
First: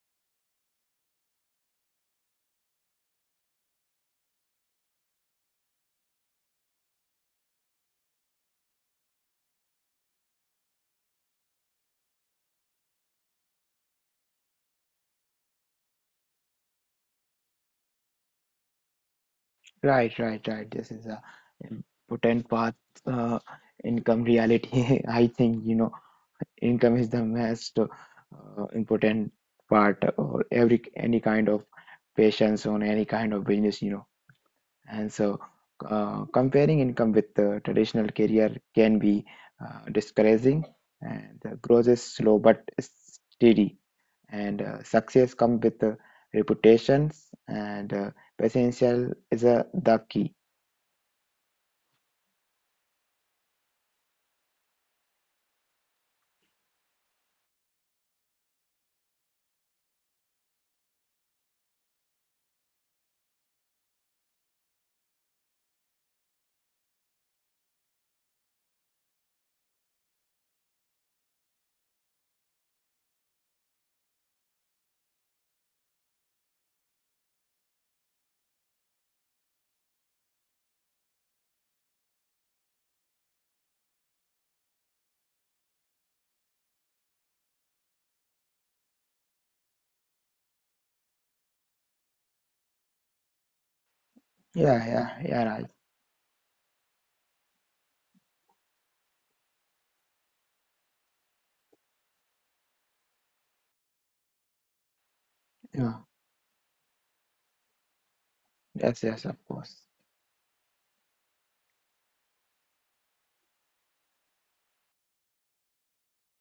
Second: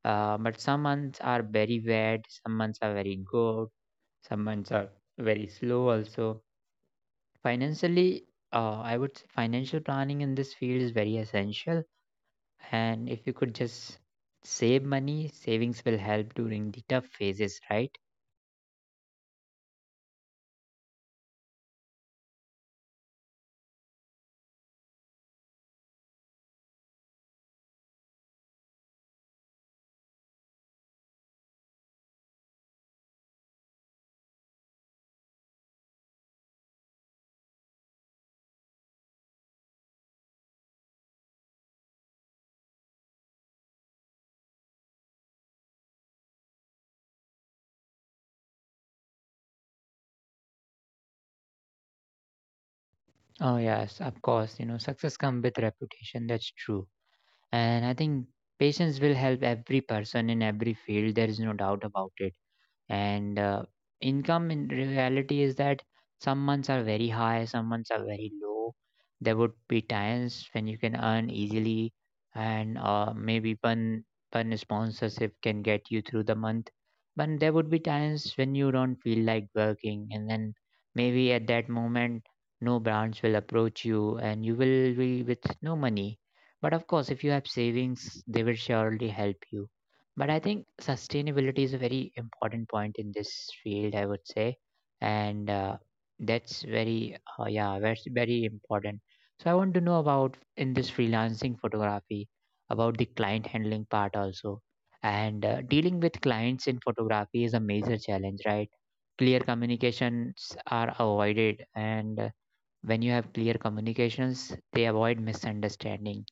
Speaker 1: but some months are very bad, some months are very good, some months are very slow also. Financially, I would say financial planning in this field is very essential. And if you could just save money, savings will help during the tough phases, right?
Speaker 2: Right, right, right. This is a important path uh, income reality. I think you know income is the most important part or every any kind of patience on any kind of business, you know. And so comparing income with the traditional career can be discouraging, and the growth is slow but steady. And success comes with reputations, and patience is the key.
Speaker 1: Oh, yes, of course. You know, success comes with reputation. That's true. And I think patience will help every person in every field. There is no doubt about it, and income in reality is that some months are very high, some months are very low. There would be times when you can earn easily, and maybe one sponsorship can get you through the month, but there would be times when you don't feel like working, and then maybe at that moment no brands will approach you and you will be with no money. But of course, if you have savings, they will surely help you. But I think sustainability is a very important point in this field, I would say,
Speaker 2: Yeah, yeah,
Speaker 1: and
Speaker 2: yeah, right.
Speaker 1: that's very yeah, that's very important. So I want to know about, in this freelancing photography, about the client handling part also, and dealing
Speaker 2: Yeah,
Speaker 1: with clients in photography is a major challenge, right?
Speaker 2: yes, yes, of
Speaker 1: Clear
Speaker 2: course.
Speaker 1: communications are avoided, and when you have clear communications, they avoid misunderstanding,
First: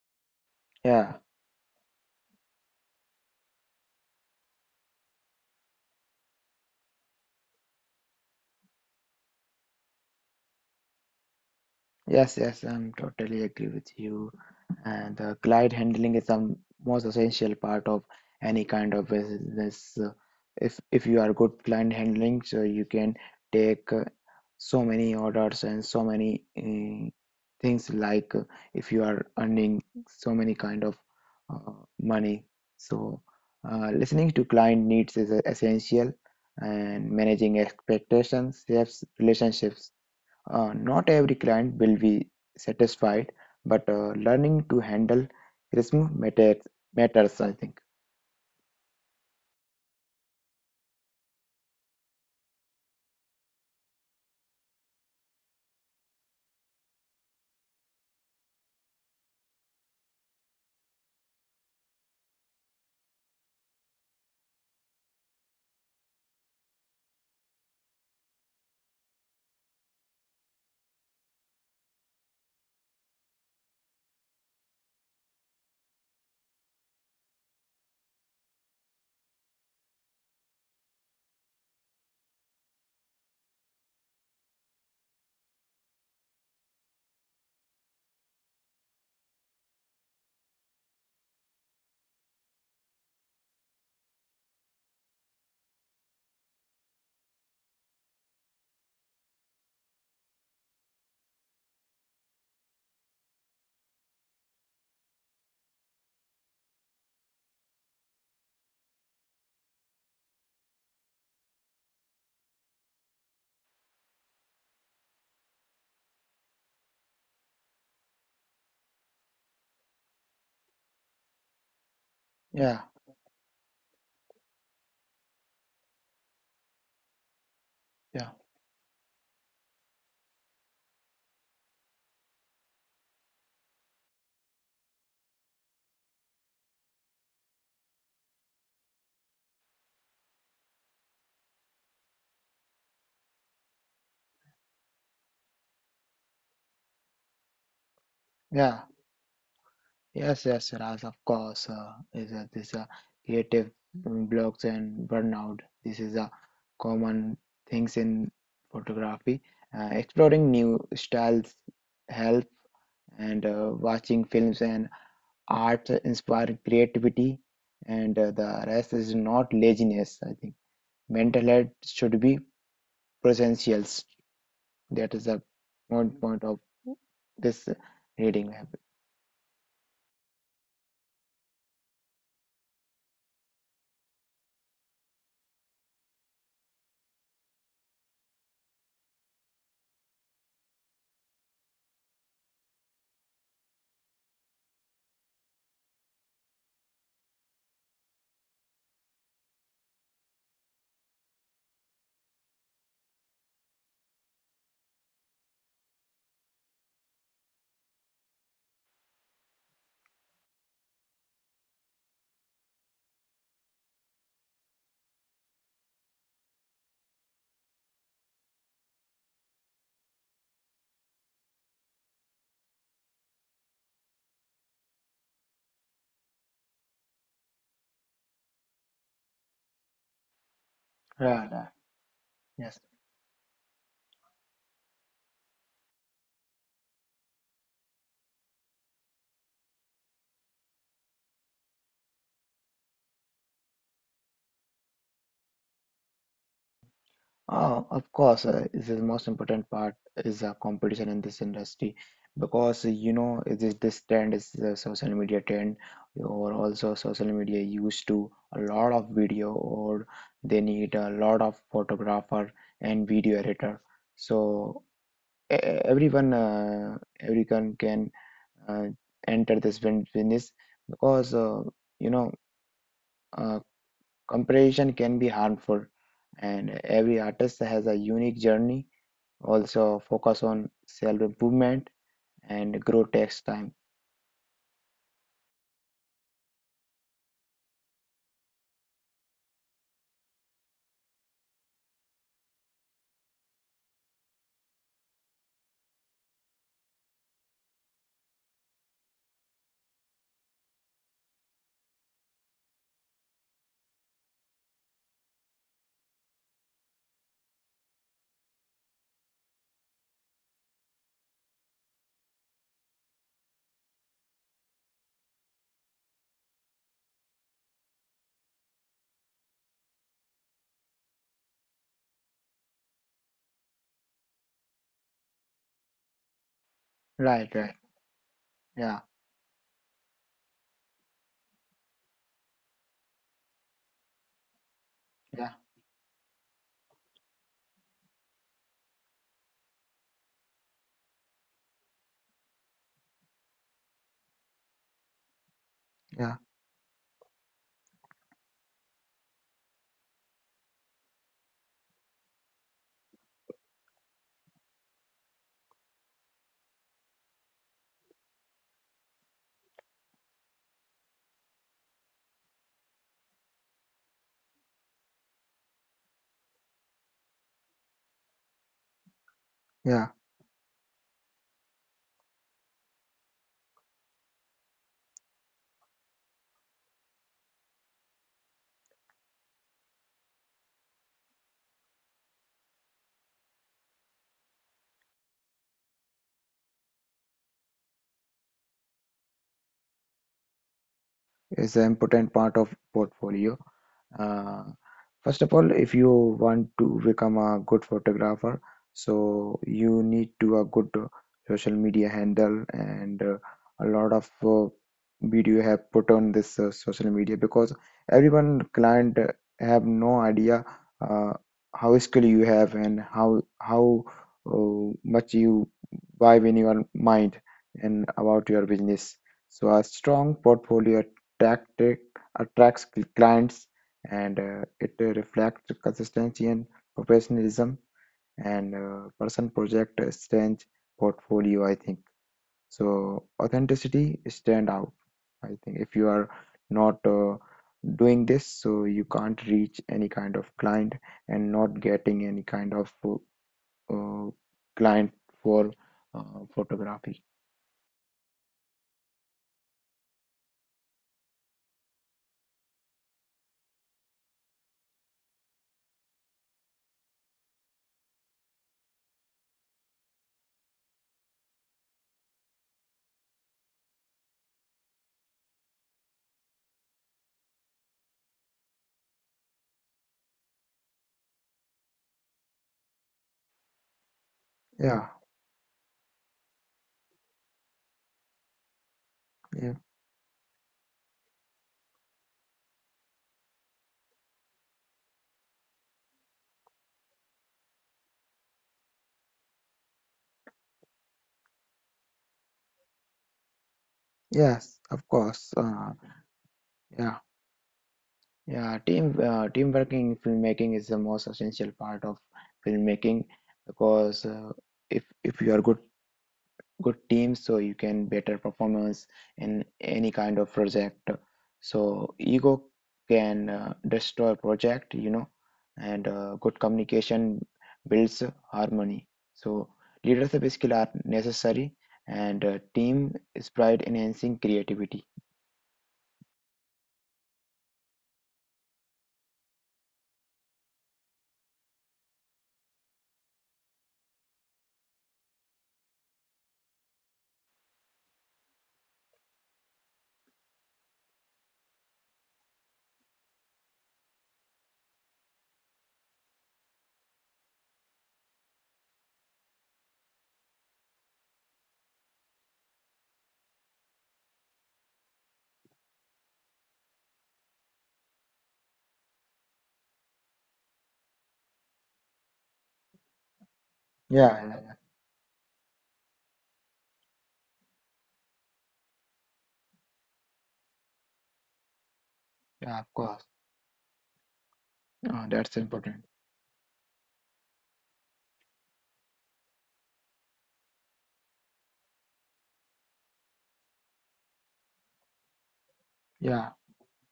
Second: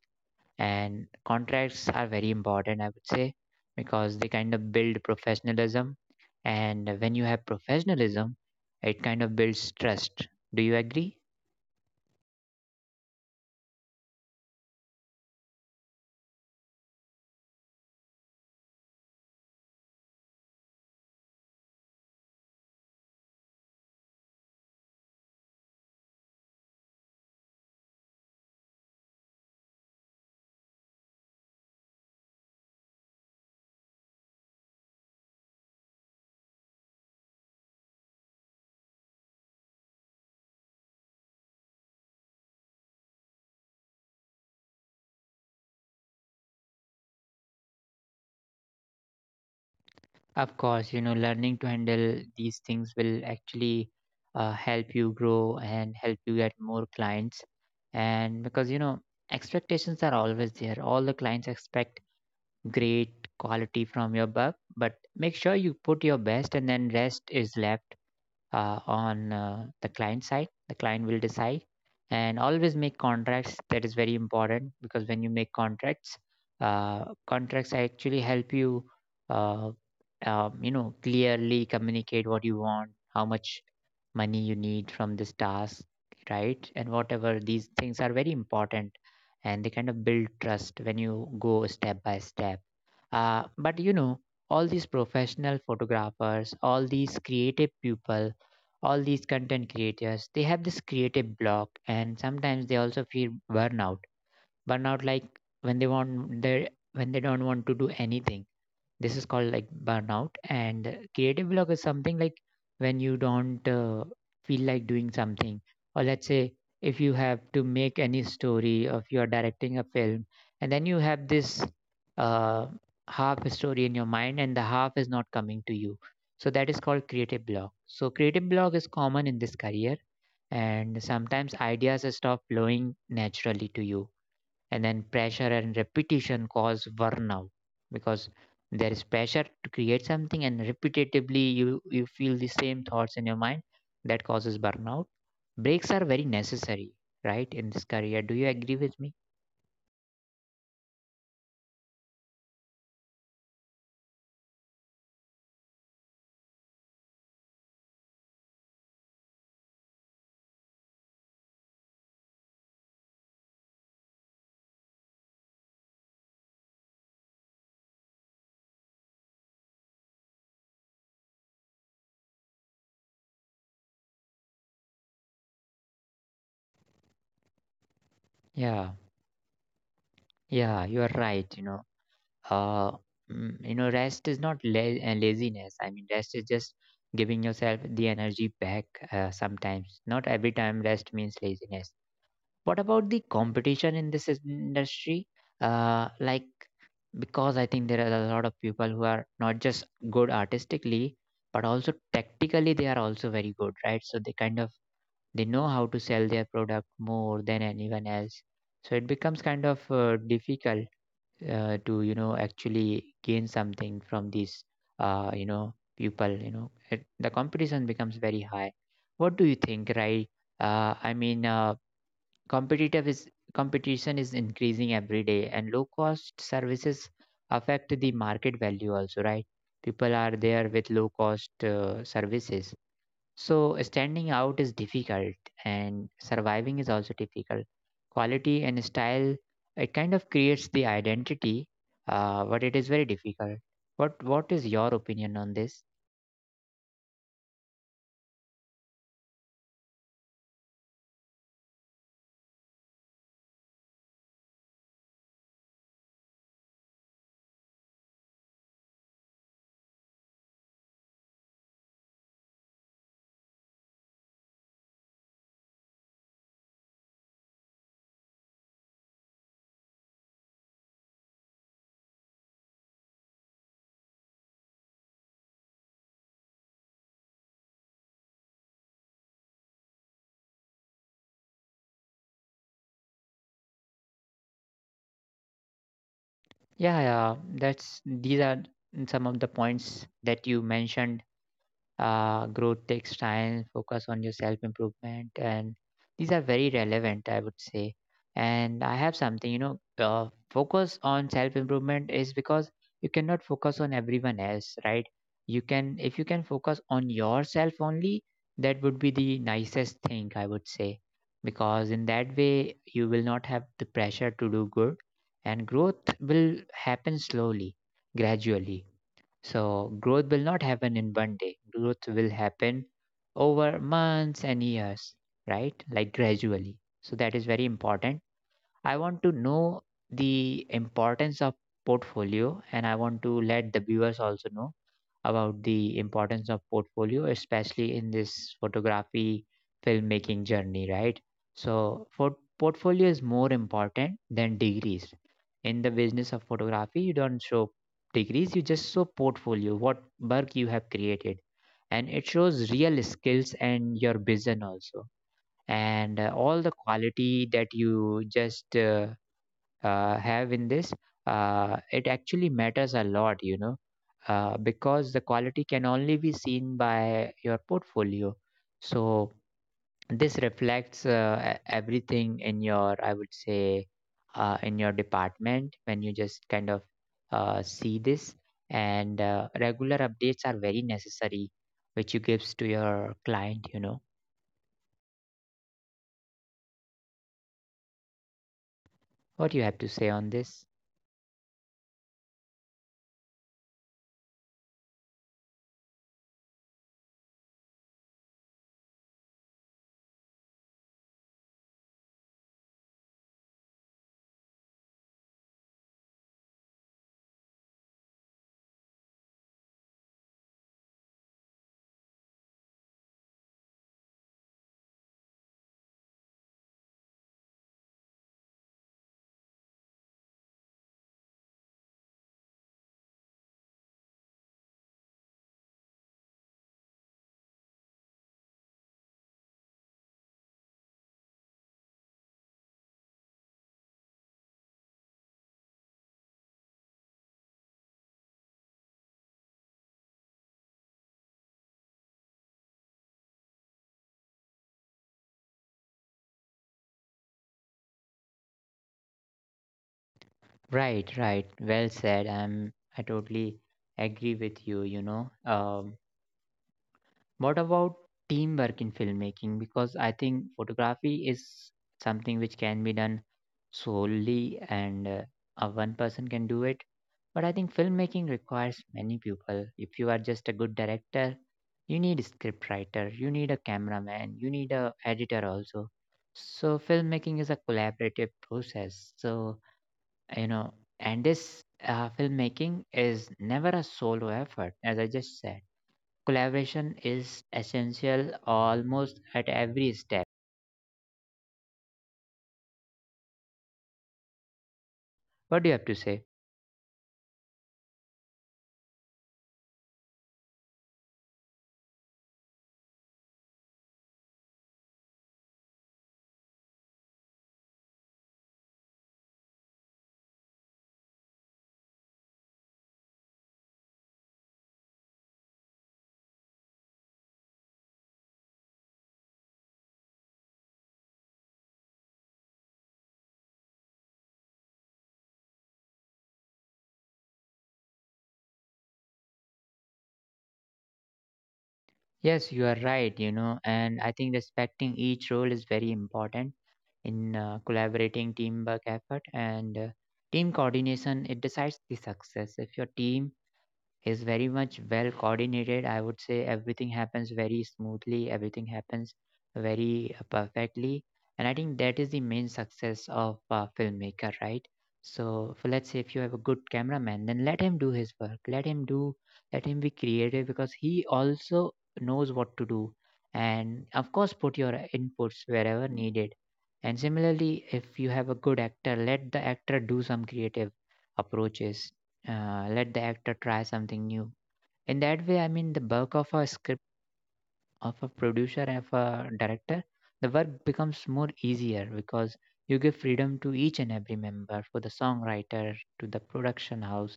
Speaker 1: and
Speaker 2: Yeah,
Speaker 1: contracts are very important, I would say, because they kind of build professionalism, and when you have professionalism, it kind of builds trust. Do you agree?
Speaker 2: yes, yes, I'm totally agree with you. And client handling is the most essential part of any kind of business. If you are good client handling, so you can take so many orders and so many uh, things like if you are earning so many kind of uh, money. So listening to client needs is essential, and managing expectations saves relationships. Not every client will be satisfied, but learning to handle criticism matters, I think.
Speaker 1: Of course, you know, learning to handle these things will actually help you grow and help you get more clients, and because, you know, expectations are always there. All the clients expect great quality from your work, but make sure you put your best and then rest is left on the client side. The client will decide. And always make contracts. That is very important, because when you make contracts, contracts actually help you uh, you know, clearly communicate what you want, how much money you need from this task, right? And whatever, these things are very important, and they kind of build trust when you go step by step. But you know, all these professional photographers, all these creative people, all these content creators, they have this creative block, and sometimes they also feel burnout. Burnout, like when they when they don't want to do anything, this is called like burnout. And creative block is something like when you don't feel like doing something. Or let's say if you have to make any story, or if you are directing a film, and then you have this uh,
Speaker 2: Yeah,
Speaker 1: half story in your mind, and the half is not coming to you. So that is called creative block. So
Speaker 2: yeah,
Speaker 1: creative block is common in this career, and sometimes ideas stop flowing naturally to you, and then pressure and repetition cause burnout, because there is pressure to create something, and repetitively you feel the same thoughts in your mind. That causes burnout. Breaks are very necessary, right, in this career. Do you agree
Speaker 2: yeah.
Speaker 1: with me?
Speaker 2: Yes, yes, Raj, of course. This creative blocks and burnout. This is a common things in photography. Exploring new styles help and watching films and art inspire creativity, and the rest is not laziness, I think. Mental health should be presentials. That is the point of this reading habit.
Speaker 1: Yeah, yeah, you are right, you know. uh you know, rest is not laziness. I mean, rest is just giving yourself the energy back. Sometimes, not every time, rest means laziness. What about the competition in this industry? Like, because I think there are a lot of people who are not just good artistically, but also tactically they are also very good, right? So they kind of, they know how to sell their product more than anyone else. So it becomes kind of difficult to, you know, actually gain something from these you know, people. You know it, the competition becomes very high. What do you think, right? I mean, Competitive is competition is increasing every day, and low cost services affect the market value also, right? People are there with low cost
Speaker 2: Right, right.
Speaker 1: services,
Speaker 2: Yes.
Speaker 1: so standing out is difficult, and surviving is also difficult. Quality and style, it kind of creates the identity, but it is very difficult. What is your opinion on this?
Speaker 2: Of course, this is the most important part is competition in this industry because you know this trend is the social media trend or also social media used to a lot of video or they need a lot of photographer and video editor. So everyone everyone can uh, enter this business because you know uh, comparison can be harmful, and every artist has a unique journey, also focus on self improvement and grow takes time.
Speaker 1: Yeah, yeah, that's, these are some of the points that you mentioned. Growth takes time, focus on your self improvement, and these are very relevant, I would say. And I have something, you know, focus on self improvement is because you cannot focus on everyone else, right? You can, if you can focus on yourself only, that would be the nicest thing, I would say, because in that way, you will not have the pressure to do good, and growth will happen slowly, gradually. So growth will not happen in one day. Growth will happen over months and years, right? Like gradually. So that is
Speaker 2: Right,
Speaker 1: very
Speaker 2: right,
Speaker 1: important. I
Speaker 2: yeah,
Speaker 1: want to know the importance of portfolio, and I want to let the viewers also know
Speaker 2: yeah,
Speaker 1: about the importance of portfolio, especially in this photography filmmaking journey, right? So, for portfolio is more important than degrees. In the business
Speaker 2: yeah,
Speaker 1: of photography, you don't show degrees, you just show portfolio, what work you have created. And it shows real skills and your vision also. And all the quality that you just have in this, it actually matters a lot, you know, because the quality can only be seen by your portfolio. So
Speaker 2: yeah
Speaker 1: this reflects everything in your, I would say, in your department when you just kind of see this. And regular updates are very necessary, which you gives to your client, you know. What do you have to say on this?
Speaker 2: is an important part of portfolio. Uh, First of all, if you want to become a good photographer, so you need to a good social media handle and a lot of video have put on this social media because everyone client have no idea uh, how skill you have and how much you vibe in your mind and about your business. So a strong portfolio tactic attracts clients and it reflects consistency and professionalism and person project strength portfolio, I think, so authenticity stand out. I think if you are not doing this, so you can't reach any kind of client and not getting any kind of uh, client for photography.
Speaker 1: Right, right. Well said. I totally agree with you, you know. What about teamwork in filmmaking? Because I think photography is something which can be done solely, and one person can do it. But I think filmmaking requires many people. If you are just a good director, you need a script writer, you need a cameraman, you need a
Speaker 2: Yeah,
Speaker 1: editor also. So filmmaking is a collaborative process. So,
Speaker 2: yeah,
Speaker 1: you know, and this filmmaking is never a solo effort, as I just said. Collaboration is essential almost at every step.
Speaker 2: yes, of course.
Speaker 1: What do you have to
Speaker 2: uh,
Speaker 1: say?
Speaker 2: yeah Yeah, team team working in filmmaking is the most essential part of filmmaking because if you are good team, so you can better performance in any kind of project. So ego can destroy project, you know, and good communication builds harmony. So leadership skill are necessary, and team is pride enhancing creativity.
Speaker 1: Yes, you are right, you know, and I think respecting each role is very important in collaborating teamwork effort, and team coordination, it decides the success. If your team is very much well coordinated, I would say everything happens very smoothly, everything happens very perfectly. And I think that is the main success of a filmmaker, right? So, for let's say if you have a good cameraman, then let him do his work. Let him do, let him be creative, because he also knows what to do. And of course,
Speaker 2: Yeah,
Speaker 1: put your
Speaker 2: yeah.
Speaker 1: inputs wherever needed. And similarly, if you have a good actor, let the actor do some creative approaches.
Speaker 2: Yeah,
Speaker 1: Let
Speaker 2: of
Speaker 1: the
Speaker 2: course,
Speaker 1: actor try something new. In that way, I
Speaker 2: that's
Speaker 1: mean, the
Speaker 2: important.
Speaker 1: work of a script, of a producer, and of a director, the work becomes more easier, because you give freedom to each and every member, for the songwriter, to the
Speaker 2: Yeah.
Speaker 1: production house,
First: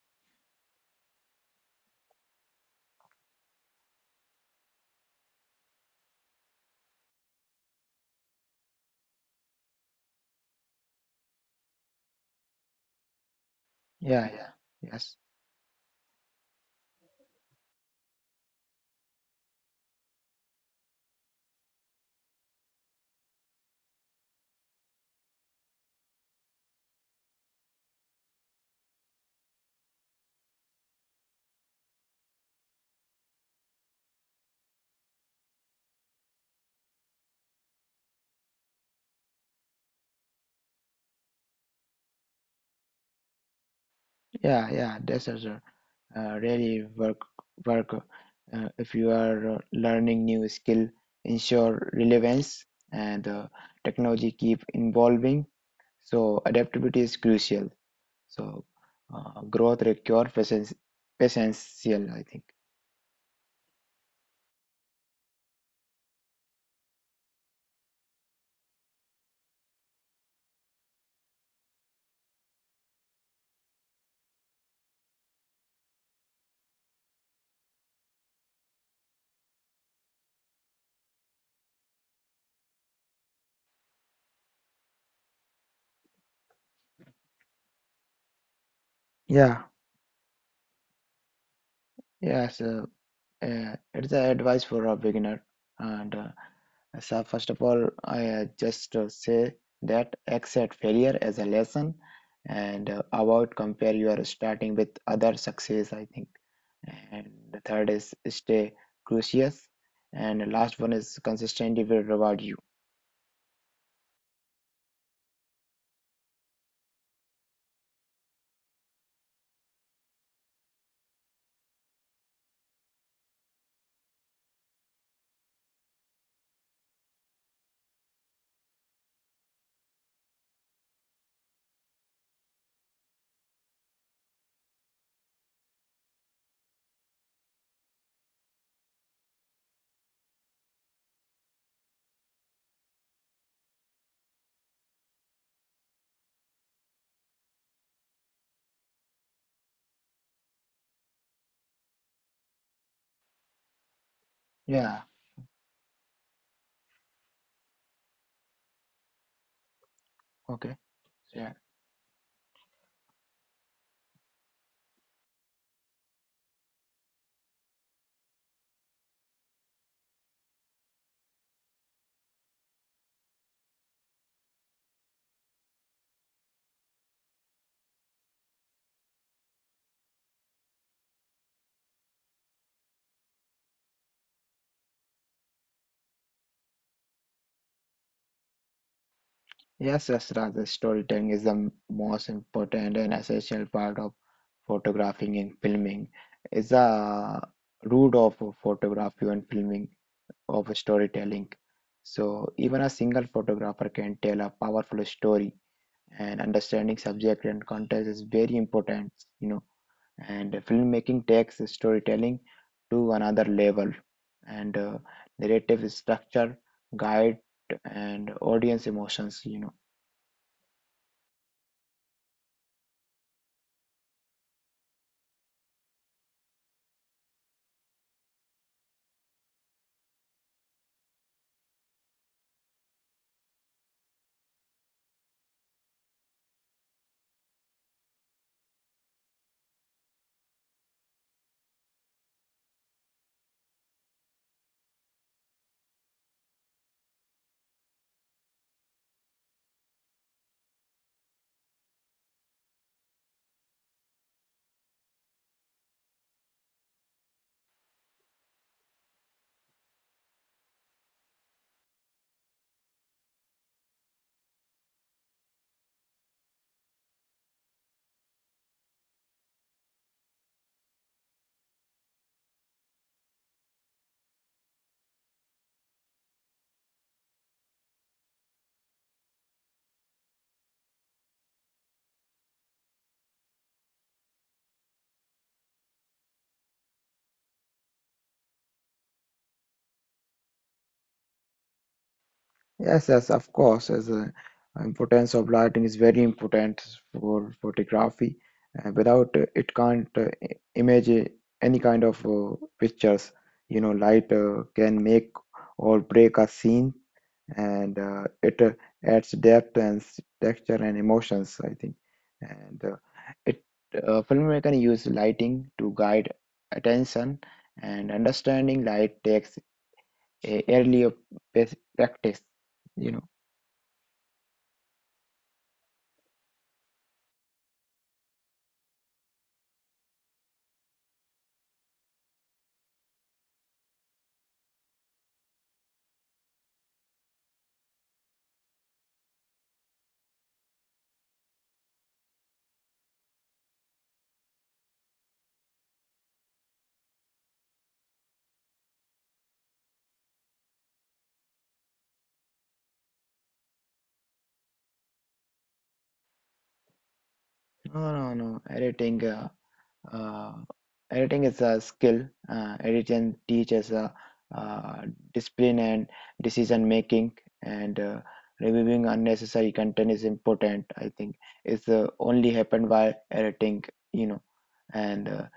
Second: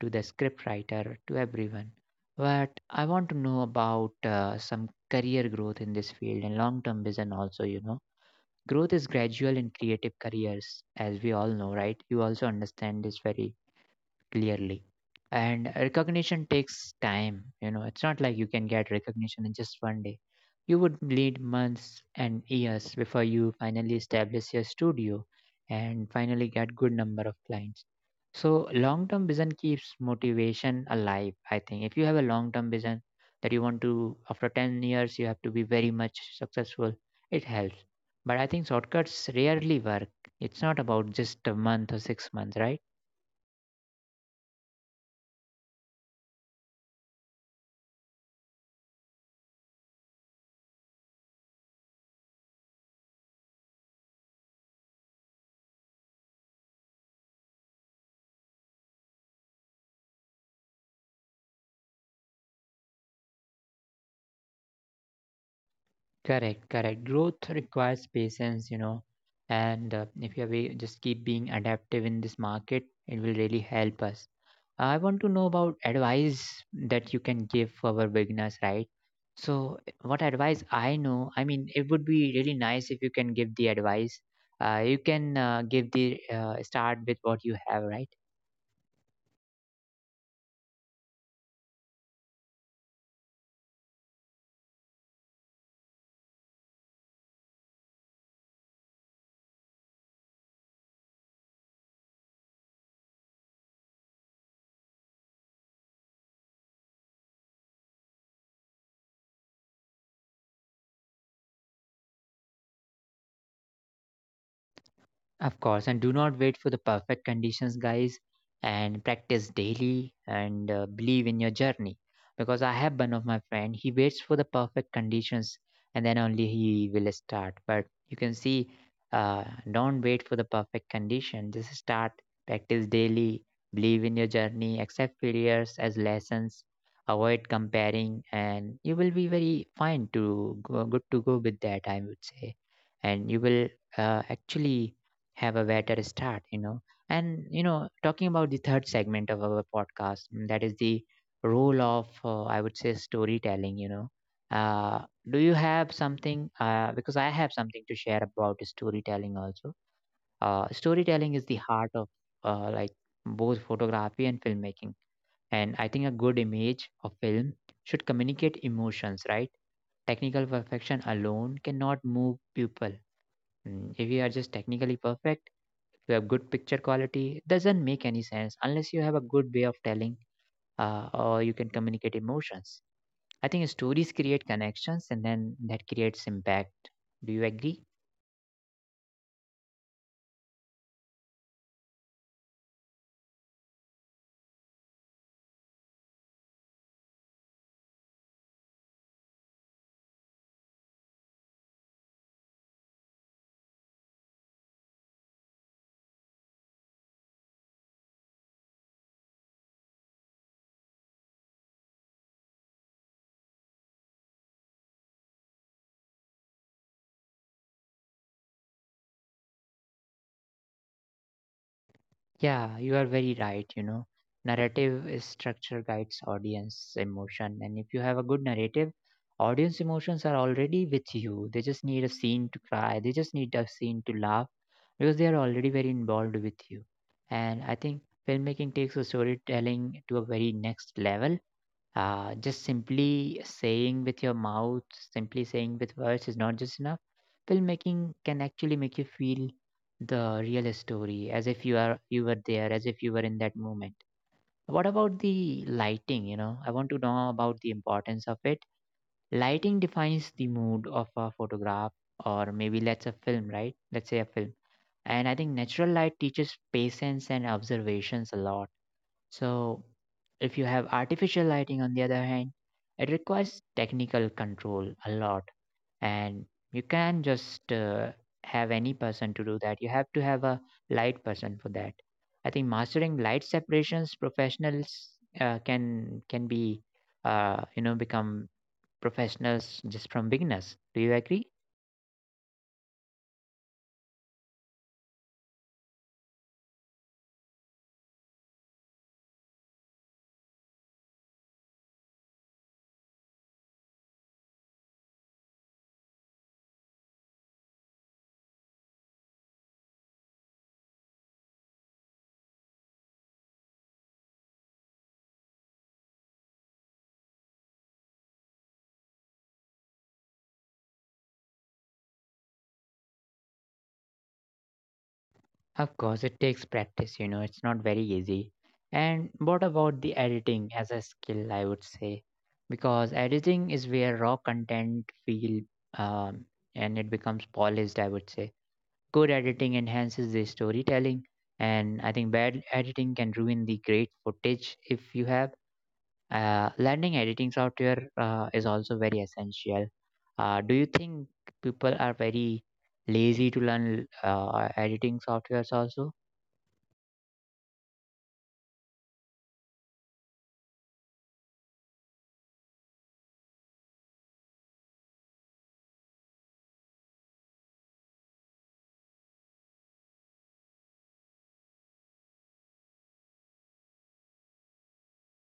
Speaker 1: to the script writer, to everyone. But I want to know about some career growth in this field and long term vision also, you know. Growth is gradual in creative careers, as we all know, right? You also understand this very
Speaker 2: Yeah, yeah,
Speaker 1: clearly.
Speaker 2: yes,
Speaker 1: And recognition takes time, you know. It's not like you can get recognition in just one day. You would need months and years before you finally establish your studio and finally get good number of clients. So long term vision keeps motivation alive, I think. If you have a long term vision that you want to after 10 years you have to be very much successful, it helps. But I think shortcuts rarely work. It's not about just a month or 6 months, right?
Speaker 2: yeah, yeah. That's also really work. If you are learning new skill, ensure relevance and technology keep evolving. So adaptability is crucial. So growth require patience, patiential, I think.
Speaker 1: Correct, correct. Growth requires patience, you know, and if you be, just keep being adaptive in this market, it will really help us. I want to know about advice that you can give for our beginners, right? So, what advice I know, I mean, it would be really nice if you can give the advice. You can give the start with what you have, right?
Speaker 2: Yeah, yes. It's an advice for a beginner, and so first of all, I just say that accept failure as a lesson and avoid compare your starting with other success, I think. And the third is stay curious. And the last one is consistency will reward you.
Speaker 1: Of course, and do not wait for the perfect conditions, guys, and practice daily and believe in your journey. Because I have one of my friend, he waits for the perfect conditions and then only he will start. But you can see, uh, don't wait for the perfect condition. Just start, practice daily, believe in your journey, accept failures as lessons, avoid comparing, and you will be very fine to go, good to go with that. I would say, and you will actually have a better start, you know. And you know, talking about the third segment of our podcast, that is the role of, I would say, storytelling, you know. uh,
Speaker 2: Yeah,
Speaker 1: do you have something? Because I have something to share about storytelling also.
Speaker 2: okay.
Speaker 1: Storytelling is
Speaker 2: Yeah.
Speaker 1: the heart of, like, both photography and filmmaking. And I think a good image of film should communicate emotions, right? Technical perfection alone cannot move people. If you are just technically perfect, you have good picture quality, it doesn't make any sense unless you have a good way of telling, or you can communicate emotions. I think stories create connections, and then that creates impact. Do you agree?
Speaker 2: Yes, yes, Rajesh, storytelling is the most important and essential part of photographing and filming. It's the root of photography and filming of storytelling. So even a single photographer can tell a powerful story and understanding subject and context is very important, you know, and filmmaking takes storytelling to another level and narrative structure, guide and audience emotions, you know.
Speaker 1: Yeah, you are very right. You know, narrative is structure guides audience emotion, and if you have a good narrative, audience emotions are already with you. They just need a scene to cry. They just need a scene to laugh because they are already very involved with you. And I think filmmaking takes a storytelling to a very next level. Just simply saying with your mouth, simply saying with words is not just enough. Filmmaking can actually make you feel the real story as if you were there, as if you were in that moment. What about the lighting? You know, I want to know about the importance of it. Lighting defines the mood of a photograph, or maybe let's a film, right? Let's say a film. And I think natural light teaches patience and observations a lot. So, if you have artificial lighting, on the other hand, it requires technical control a lot, and you can just have any person to do that. You have to have a light person for that. I think mastering light separations professionals can be become professionals just from beginners. Do you agree?
Speaker 2: Yes, yes, of course. As importance of lighting is very important for photography. Without it, can't image any kind of pictures. You know, light can make or break a scene, and it adds depth and texture and emotions, I think, and it filmmaker use lighting to guide attention and understanding light takes a earlier practice, you know.
Speaker 1: Of course, it takes practice, you know, it's not very easy. And what about the editing as a skill, I would say? Because editing is where raw content feel um, and it becomes polished, I would say. Good editing enhances the storytelling, and I think bad editing can ruin the great footage if you have. Learning editing software is also very essential. Do you think people are very lazy to learn editing softwares also?
Speaker 2: No, no, no. Uh, Editing is a skill. Editing teaches uh, discipline and decision making, and removing unnecessary content is important. I think it's only happened by editing, you know. And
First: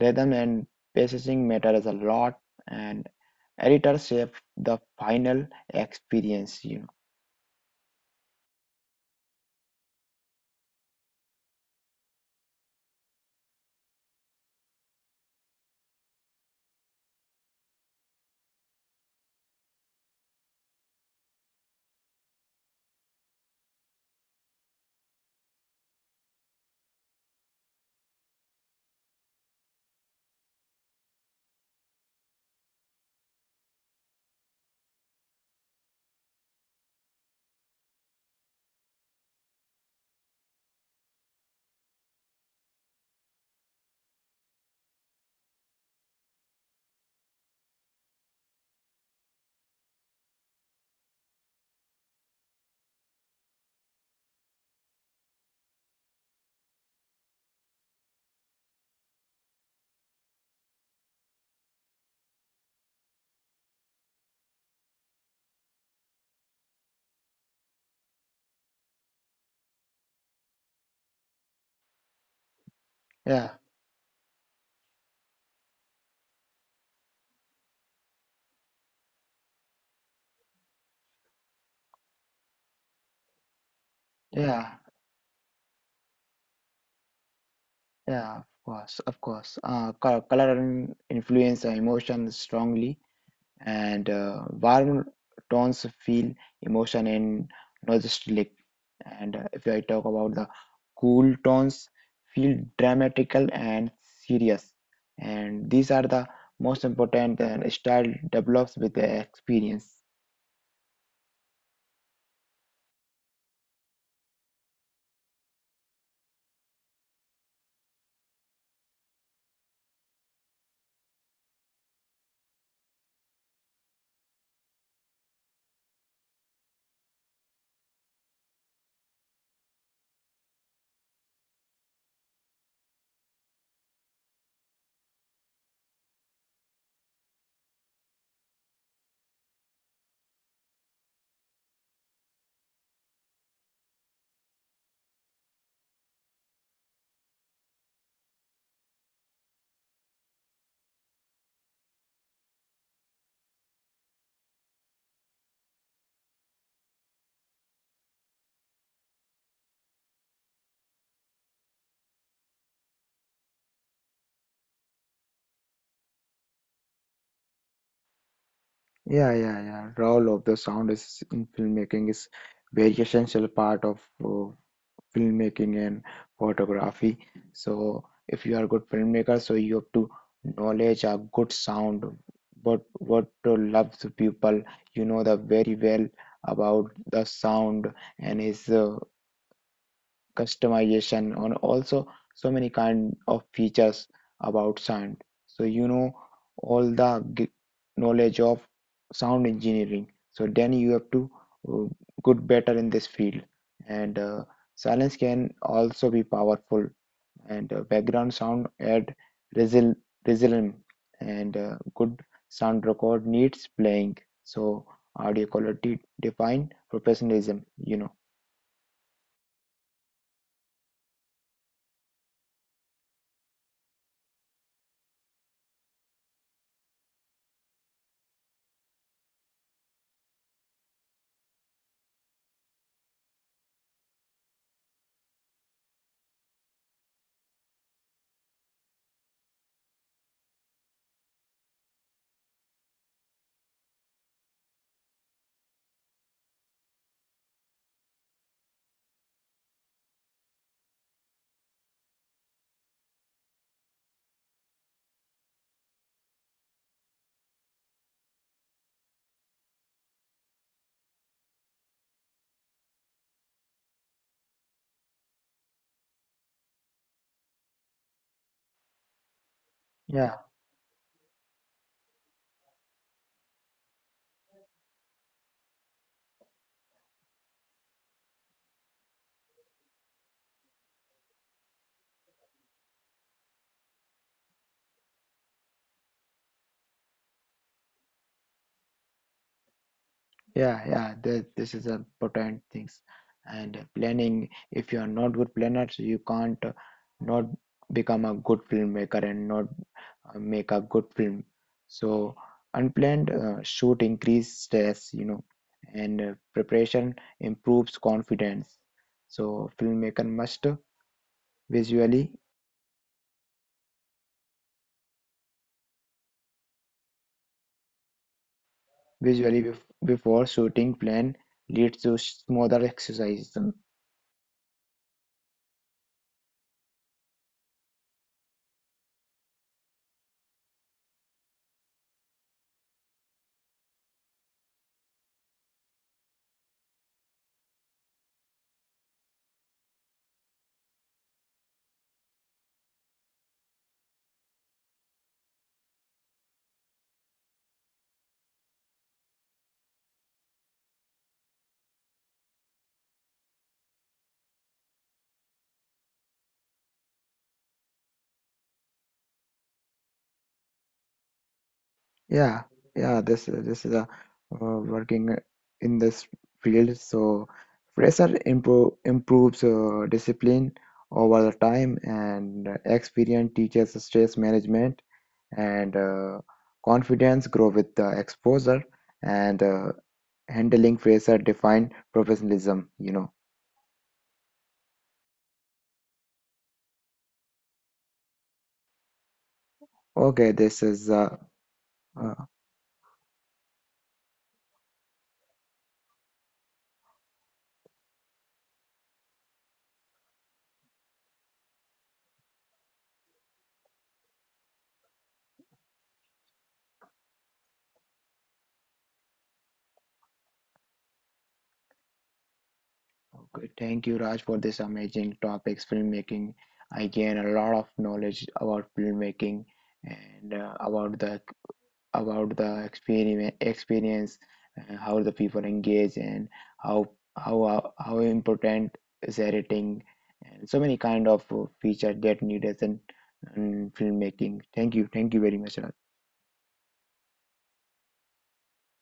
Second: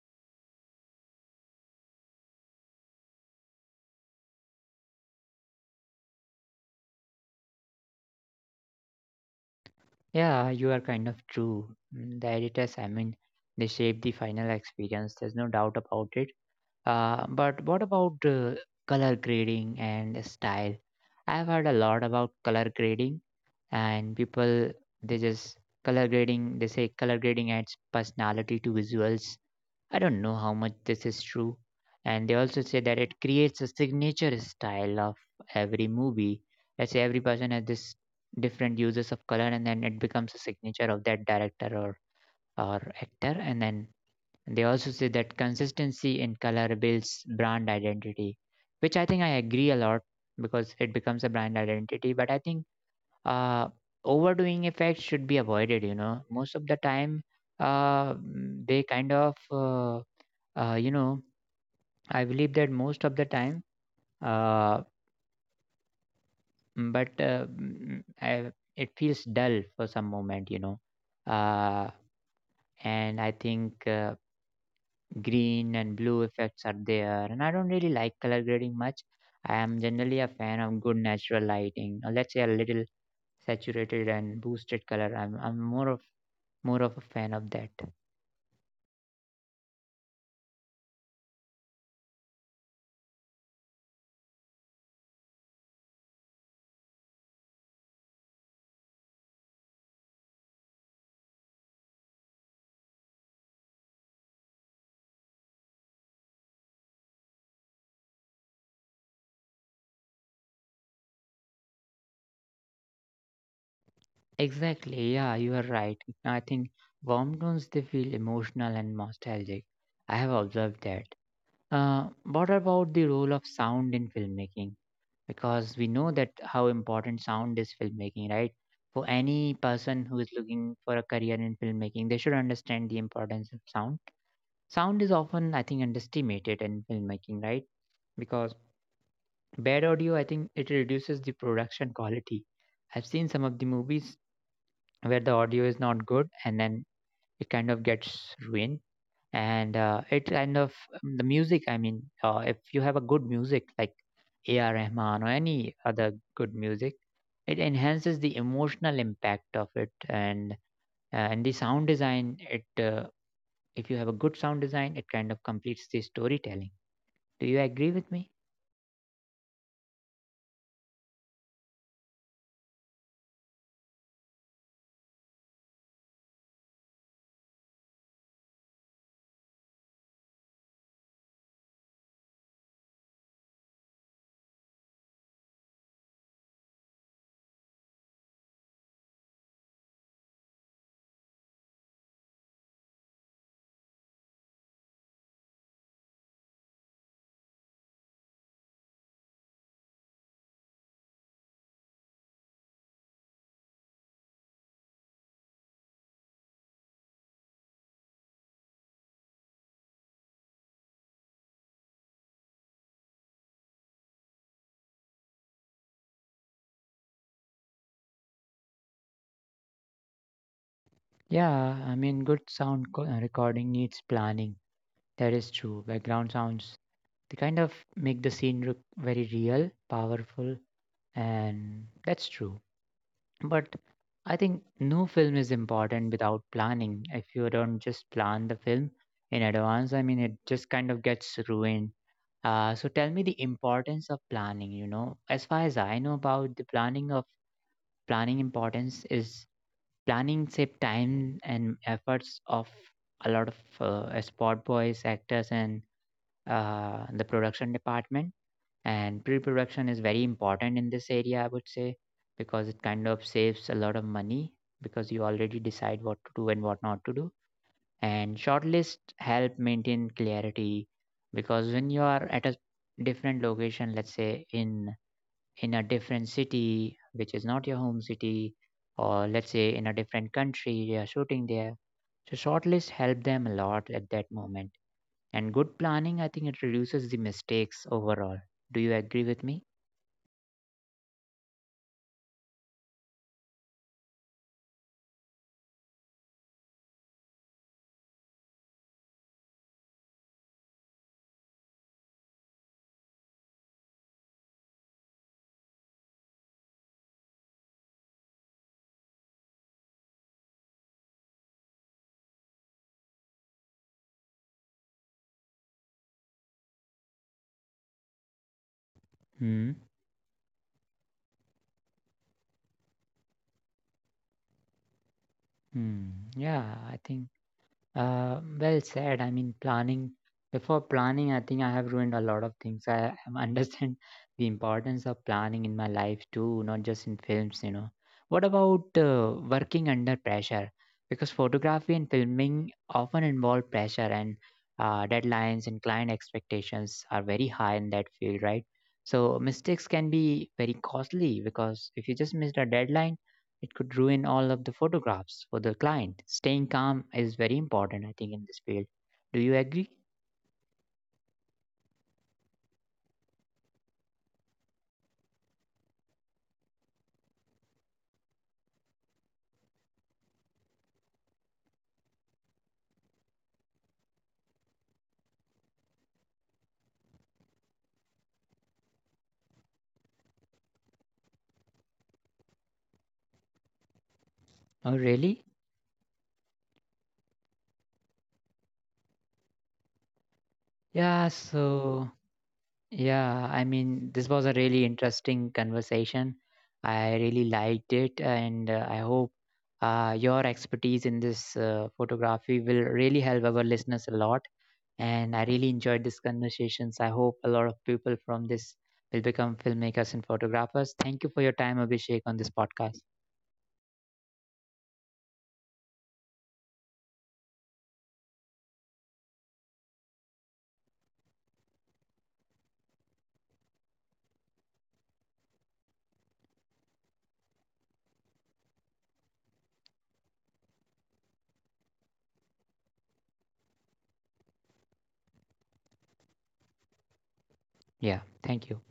Speaker 2: rhythm and pacing matters a lot, and editors shape the final experience, you know.
Speaker 1: Yeah, you are kind of true. The editors, I mean, they shape the final experience. There's no doubt about it. But what about color grading and style? I've heard a lot about color grading, and people they just color grading. They say color grading adds personality to visuals. I don't know how much this is true. And they also say that it creates a signature style of every movie. Let's say every person has this different uses of color, and then it becomes a signature of that director or actor. And then they also say that consistency in color builds brand identity, which I think I agree a lot because it becomes a brand identity. But I think uh, overdoing effects should be avoided. You know, most of the time, mm, they kind of you know, I believe that most of the time, uh, it feels dull for some moment, you know. Uh, and I
Speaker 2: Yeah,
Speaker 1: think Green and blue effects are there, and I don't really like color grading much. I am generally a fan of good natural lighting, or let's say a little saturated and
Speaker 2: yeah.
Speaker 1: boosted color. I'm more of a fan of that.
Speaker 2: Yeah, of course, of course. Color influence emotion strongly, and warm tones feel emotion and nostalgic. And if I talk about the cool tones, feel dramatical and serious. And these are the most important and style develops with the experience.
Speaker 1: Exactly, yeah, you are right. I think warm tones they feel emotional and nostalgic. I have observed that. What about the role of sound in filmmaking? Because we know that how important sound is filmmaking, right? For any person who is looking for a career in filmmaking, they should understand the importance of sound. Sound is often, I think, underestimated in filmmaking, right? Because bad audio, I think, it reduces the production quality. I've seen some of the movies where the audio is not good and then it kind of gets ruined and it kind of the music, I mean, if you have a good music like Ar Rahman or any other good music, it enhances the emotional impact of it. And and the sound design, it, if you have a good sound design, it kind of completes the storytelling. Do you agree with me?
Speaker 2: Yeah, yeah, yeah. Role of the sound is in filmmaking is very essential part of. Filmmaking and photography, so if you are a good filmmaker, so you have to knowledge a good sound, what what to love to people, you know the very well about the sound and is customization or also so many kind of features about sound, so you know all the knowledge of sound engineering, so then you have to uh, good better in this field, and silence can also be powerful, and background sound add resil resilience, and good sound record needs playing, so audio quality define professionalism, you know.
Speaker 1: Yeah, I mean, good recording needs planning, that is true. Background sounds they kind of make the scene look very real, powerful, and that's true. But I think no film is important without planning. If you don't just plan the film in advance, I mean, it just kind of gets ruined. So tell me the importance of planning, you know. As far as I know about the planning importance is planning save time and efforts of a lot of sport boys, actors, and the production department. And pre production is very important in this area, I would say, because it kind of saves a lot of money because you already decide what to do and what not to do. And shortlist help maintain
Speaker 2: Yeah.
Speaker 1: clarity because when you are at a different location, let's say in a different city which is not your home city, or let's say in a different country you are shooting there. So shortlist help them a lot at that moment. And good planning, I think it reduces the mistakes overall. Do you agree with me?
Speaker 2: Yeah, yeah, th this is a potent things. And planning, if you are not good planner, so you can't not become a good filmmaker and not make a good film. So unplanned shoot increase stress, you know, and preparation improves confidence. So filmmaker must visually visually
Speaker 1: Hmm.
Speaker 2: before shooting plan leads to smoother exercise.
Speaker 1: Hmm. Yeah, I think, well said. I mean, planning before planning, I think I have ruined a lot of things. I understand the importance of planning in my life too, not just in films, you know. What about working under pressure? Because photography and filming often involve pressure, and deadlines and client expectations are very high in that field, right? So mistakes can be very costly because if you just missed a deadline it could ruin all of the photographs for the client. Staying calm is very important, I think, in this field. Do you agree?
Speaker 2: Yeah, yeah, this is a working in this field. So improves discipline over the time, and experience teaches stress management, and confidence grow with the exposure, and handling pressure define professionalism, you know.
Speaker 1: Oh, really?
Speaker 2: Okay, this is
Speaker 1: Yeah, so,
Speaker 2: uh,
Speaker 1: yeah, I mean, this was a really interesting conversation. I really liked it, and I hope your expertise in this photography will really help our listeners a lot. And I really enjoyed these conversations. I hope a lot of people from this will become filmmakers and photographers. Thank you for your time, Abhishek, on this podcast.
Speaker 2: Okay, thank you, Raj, for this amazing topics, filmmaking. I gain a lot of knowledge about filmmaking and about the experiment experience, how the people engage and how how important is editing and so many kind of feature that needed in filmmaking. Thank you very much, Raj.
Speaker 1: Yeah, thank you.